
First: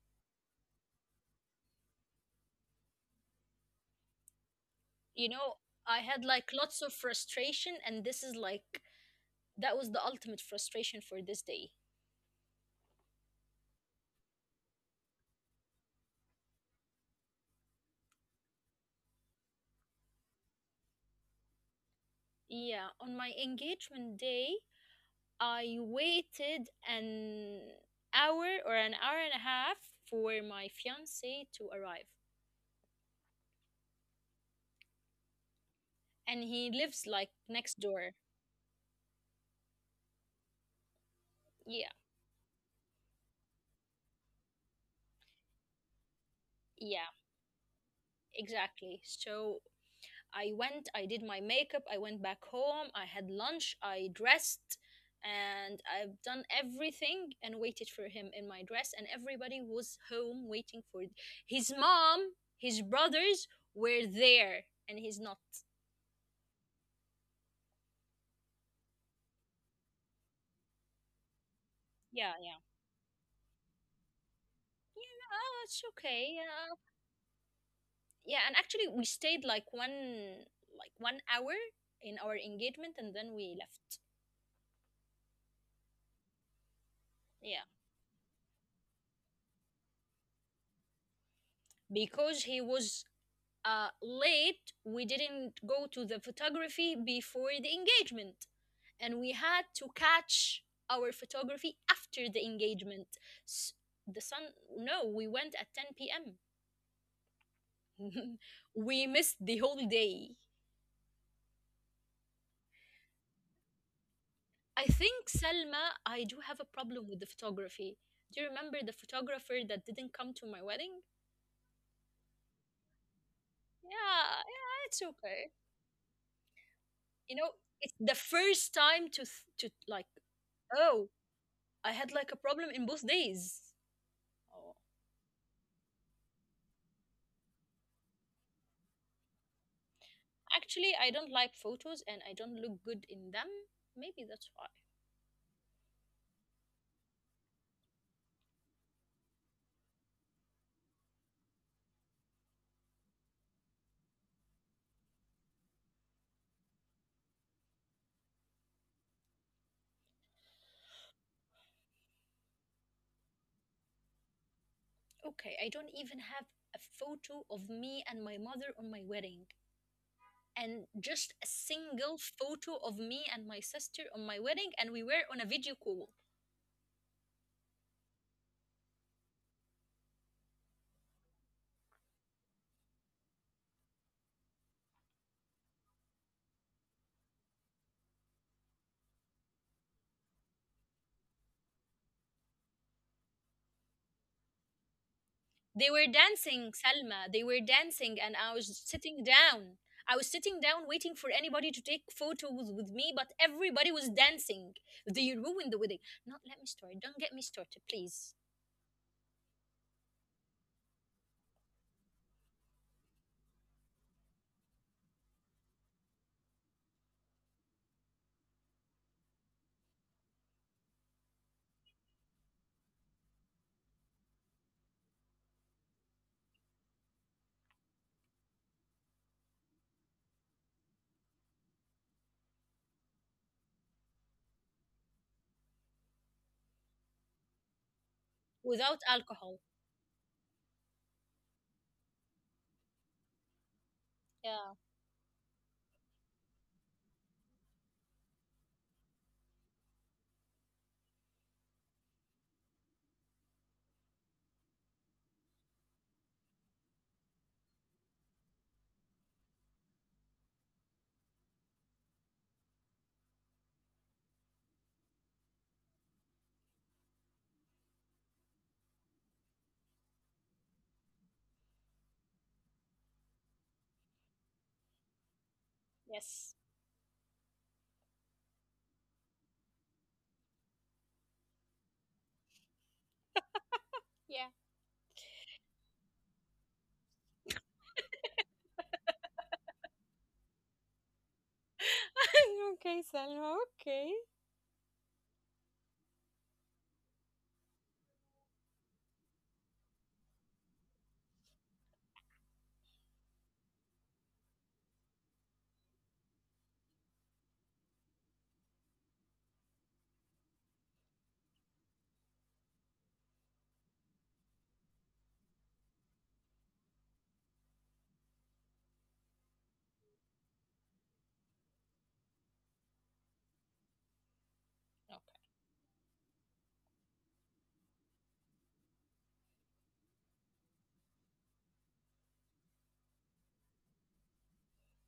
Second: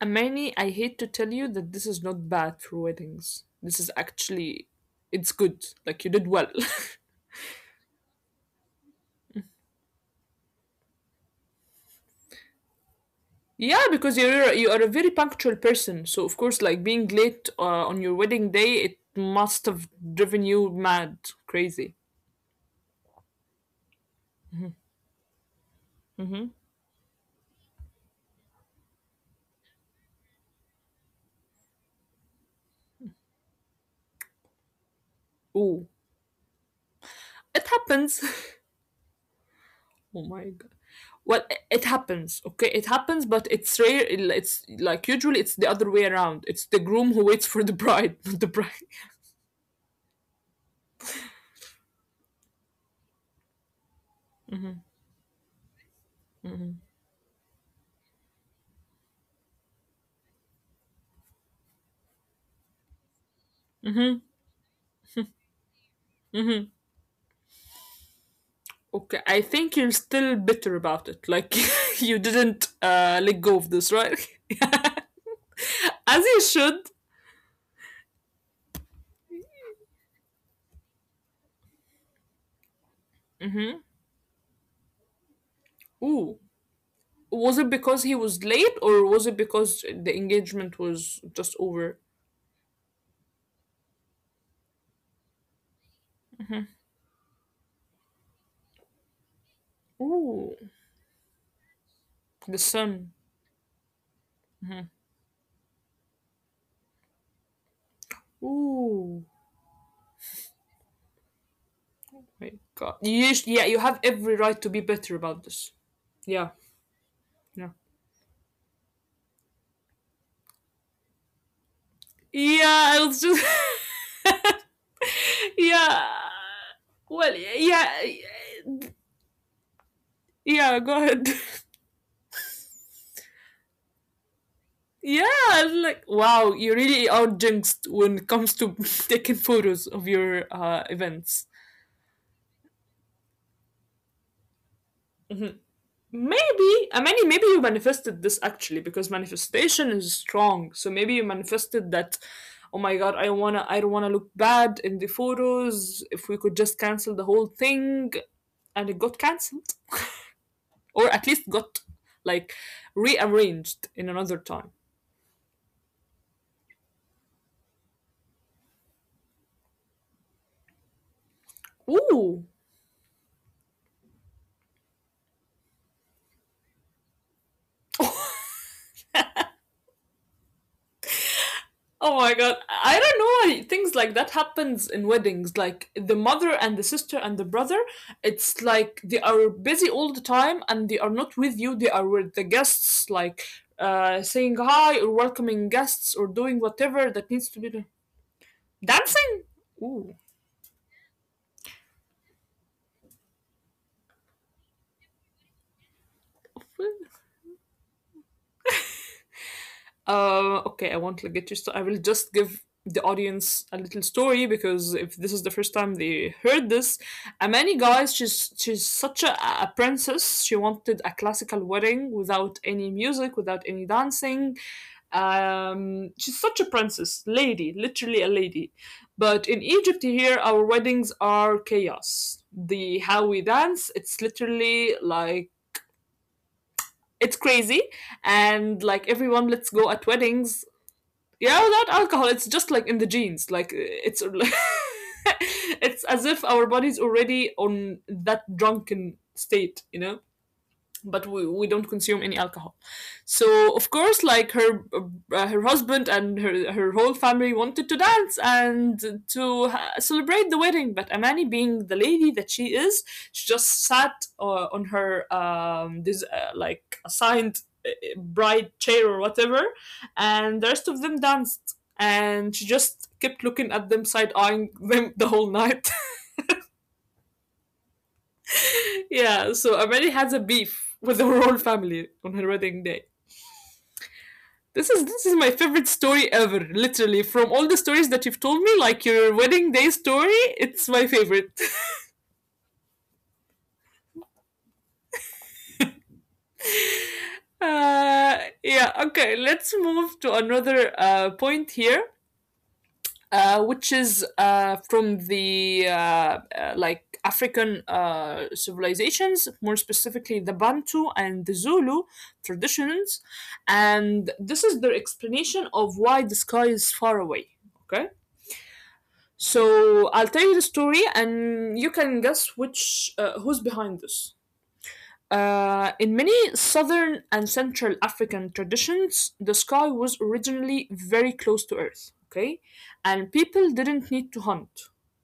Speaker 1: Amani, I hate to tell you that this is not bad for weddings. This is actually,
Speaker 2: You
Speaker 1: it's
Speaker 2: know,
Speaker 1: good.
Speaker 2: I
Speaker 1: Like you
Speaker 2: had
Speaker 1: did well.
Speaker 2: like lots of frustration, and this is like that was the ultimate frustration for this day.
Speaker 1: Yeah, because you are a very punctual person, so of course, like being late on your wedding day, it must have driven you mad, crazy.
Speaker 2: Yeah, on my engagement day, I
Speaker 1: Mm-hmm.
Speaker 2: waited an hour or an hour and a half for my fiance to arrive.
Speaker 1: Ooh,
Speaker 2: And he lives like
Speaker 1: it
Speaker 2: next door.
Speaker 1: happens. Oh my god. Well,
Speaker 2: Yeah,
Speaker 1: it happens. Okay, it happens, but it's rare. It's like usually it's the other way around. It's the
Speaker 2: yeah,
Speaker 1: groom who waits for the bride, not the bride.
Speaker 2: exactly. So I went, I did my makeup, I went back home, I had lunch, I dressed, and I've done everything and waited for him in my dress. And everybody was home waiting for his mom, his brothers were there, and he's not.
Speaker 1: Okay, I think you're still bitter about it. Like you
Speaker 2: Yeah, yeah.
Speaker 1: didn't let go of this, right?
Speaker 2: Yeah, oh, it's
Speaker 1: As
Speaker 2: okay.
Speaker 1: you
Speaker 2: Yeah.
Speaker 1: should.
Speaker 2: Yeah, and actually we stayed like 1 hour in our engagement, and then we left.
Speaker 1: Ooh. Was
Speaker 2: Yeah.
Speaker 1: it because he was late or was it because the engagement was just over?
Speaker 2: Because he was late, we didn't go to the photography before the engagement. And we had to
Speaker 1: Ooh,
Speaker 2: catch our photography after the
Speaker 1: the sun.
Speaker 2: engagement. S The sun, no, we went at 10 p.m. We
Speaker 1: Ooh,
Speaker 2: missed the whole day.
Speaker 1: my God. You, yeah, you have every right to be
Speaker 2: I
Speaker 1: bitter
Speaker 2: think,
Speaker 1: about this.
Speaker 2: Selma, I do
Speaker 1: Yeah,
Speaker 2: have a problem with the
Speaker 1: yeah.
Speaker 2: photography. Do you remember the photographer that didn't come to my wedding?
Speaker 1: Yeah, I was just.
Speaker 2: Yeah, yeah, it's okay.
Speaker 1: Yeah. Well,
Speaker 2: You know, it's
Speaker 1: yeah.
Speaker 2: the first time to to, like...
Speaker 1: Yeah, go
Speaker 2: Oh,
Speaker 1: ahead.
Speaker 2: I had like a problem in both days. Oh.
Speaker 1: Yeah, I was like, wow, you really are jinxed when it comes to taking photos of your
Speaker 2: Actually, I don't
Speaker 1: events.
Speaker 2: like photos and I don't look good in them. Maybe that's why.
Speaker 1: Maybe, I mean, maybe you manifested this actually because manifestation is strong. So maybe you manifested that, oh my God, I wanna, I don't wanna look bad in the photos. If we could just cancel the whole thing, and it got cancelled, or at least got like rearranged in another time.
Speaker 2: Okay, I don't even have a photo of me and my mother on my wedding. And just a single
Speaker 1: Ooh.
Speaker 2: photo of me and my sister on my wedding, and we were on a video call.
Speaker 1: Oh my God. I don't know why things like that happens in weddings. Like the mother and the sister and the brother, it's like they are busy all the time and they are not with you. They are with the guests, like saying hi or welcoming
Speaker 2: They
Speaker 1: guests
Speaker 2: were
Speaker 1: or doing
Speaker 2: dancing,
Speaker 1: whatever that
Speaker 2: Salma.
Speaker 1: needs
Speaker 2: They
Speaker 1: to be
Speaker 2: were
Speaker 1: done.
Speaker 2: dancing, and I was sitting
Speaker 1: Dancing?
Speaker 2: down.
Speaker 1: Ooh.
Speaker 2: I was sitting down waiting for anybody to take photos with me, but everybody was dancing. They ruined the wedding. Not let me start. Don't get me started, please.
Speaker 1: Okay, I won't like, get you. I will just give the audience a little story because if this is the first time they heard this, Amani, guys, she's such a princess. She wanted a classical wedding without any music, without any dancing. She's such a princess, lady, literally a lady. But in Egypt here, our weddings are chaos. The how we dance, it's literally like it's crazy, and like
Speaker 2: Without
Speaker 1: everyone let's
Speaker 2: alcohol.
Speaker 1: go at weddings, yeah, without alcohol. It's just like in the genes, like it's
Speaker 2: Yeah.
Speaker 1: it's as if our body's already on that drunken state, you know, but we don't consume any alcohol. So of course, like her her husband and her whole family wanted to dance and to celebrate the wedding, but Amani being the lady that she is, she just sat on her this like assigned bride chair or whatever, and the rest of them danced, and she just kept looking at them, side eyeing them the whole night.
Speaker 2: Yes.
Speaker 1: Yeah, so Amani has a beef with her whole family on her wedding day.
Speaker 2: Yeah.
Speaker 1: This is my favorite story ever. Literally, from all the stories that you've told me, like your wedding day story, it's my favorite.
Speaker 2: Okay, Salma, okay.
Speaker 1: Yeah. Okay. Let's move to another point here, which is from the like African civilizations, more specifically the Bantu and the Zulu traditions, and this is their explanation of why the sky is far away. Okay. So I'll tell you the story, and you can guess which who's behind this.
Speaker 2: Okay.
Speaker 1: In many southern and central African traditions, the sky was originally very close to Earth. Okay, and people didn't need to hunt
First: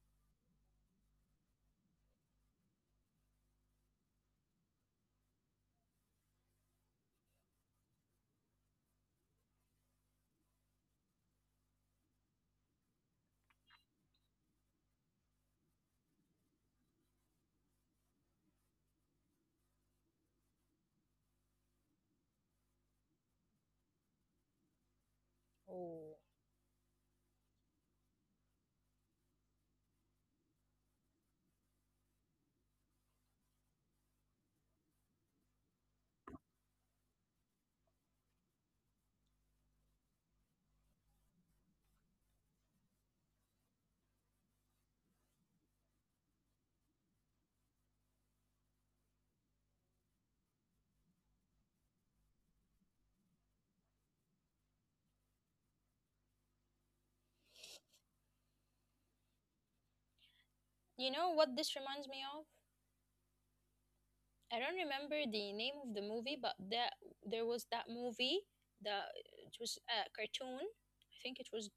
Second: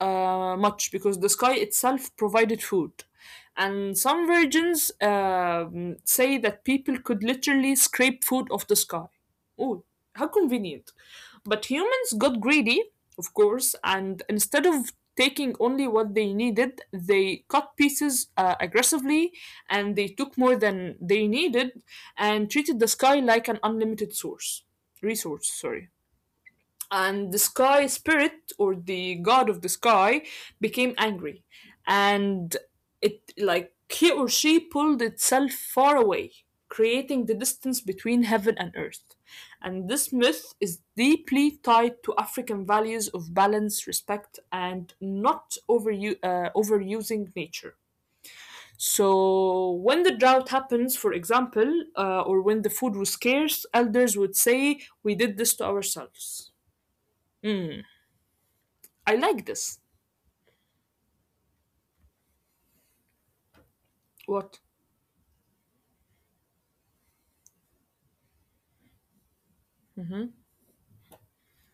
Speaker 1: much because the sky itself provided food. And some versions say that people could literally scrape food off the sky. Oh, how convenient! But humans got greedy, of course, and instead of taking only what they needed, they cut pieces aggressively, and they took more than they needed and treated the sky like an unlimited source. Resource, sorry. And the sky spirit or the god of the sky became angry, and it like he or she pulled itself far away, creating the distance between heaven and earth. And this myth is deeply tied to African values of balance, respect, and not overusing nature. So when the drought happens, for example, or when the food was scarce, elders would say we did this to ourselves. Hmm. I like this.
Speaker 2: You know what this reminds me of? I
Speaker 1: What?
Speaker 2: don't remember the name of the movie, but that there was that movie that it was a cartoon. I think it was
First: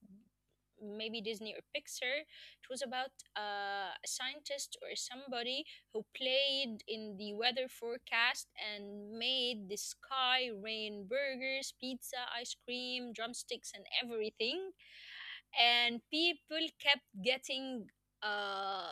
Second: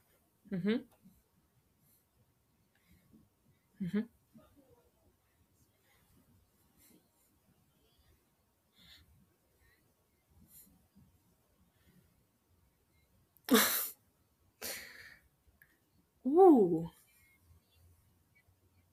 Speaker 2: maybe Disney or Pixar. It was about a scientist or somebody who played in the weather forecast and made the sky rain burgers, pizza, ice cream, drumsticks, and everything. And people
Speaker 1: Ooh.
Speaker 2: kept getting uh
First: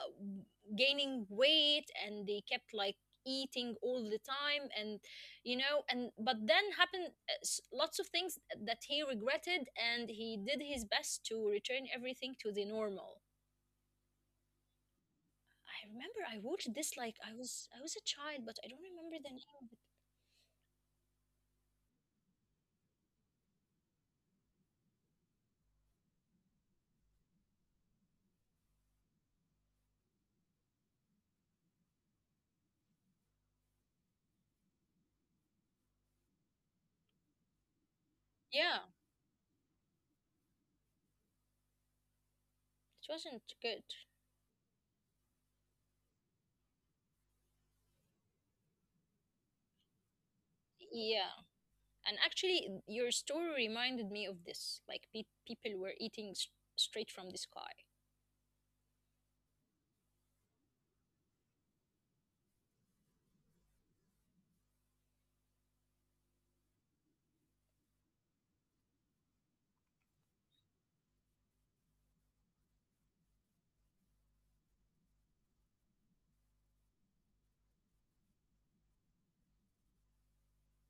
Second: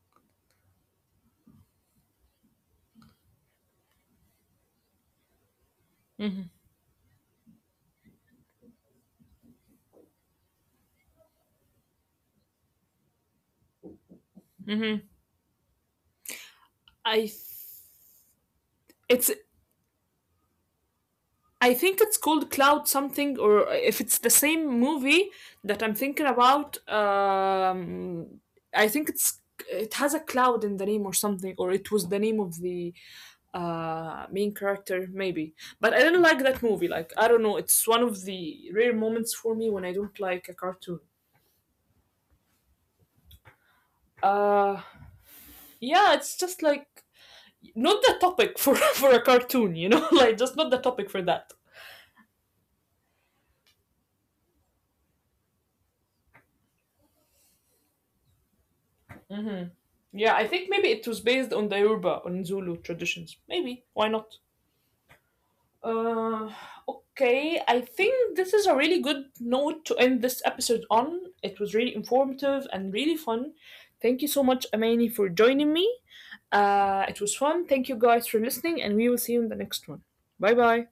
Speaker 2: gaining weight, and they kept like eating all the time, and you know. And but then happened lots of things that he regretted, and he did his best to return everything to the normal.
Speaker 1: Mm-hmm.
Speaker 2: I remember I watched this, like,
Speaker 1: I th-
Speaker 2: I was a child, but I don't remember the
Speaker 1: it's
Speaker 2: name of it.
Speaker 1: I think it's called Cloud something, or if it's the same movie that I'm thinking about, I think it's it has a cloud in the name or something, or it was the name of the main character maybe. But I didn't like that movie. Like I don't know, it's one of
Speaker 2: Yeah,
Speaker 1: the rare moments for me when I don't like a cartoon.
Speaker 2: it wasn't good.
Speaker 1: uh yeah, it's just like not the topic for for a cartoon, you know, like just not the topic for
Speaker 2: Yeah,
Speaker 1: that.
Speaker 2: and actually your story reminded me of this, like, people were eating straight from the sky.
Speaker 1: Mm-hmm. Yeah, I think maybe it was based on the Yoruba on Zulu traditions. Maybe why not? Uh, okay, I think this is a really good note to end this episode on. It was really informative and really fun. Thank you so much, Amani, for joining me. It was fun. Thank you guys for listening, and we will see you in the next one. Bye bye.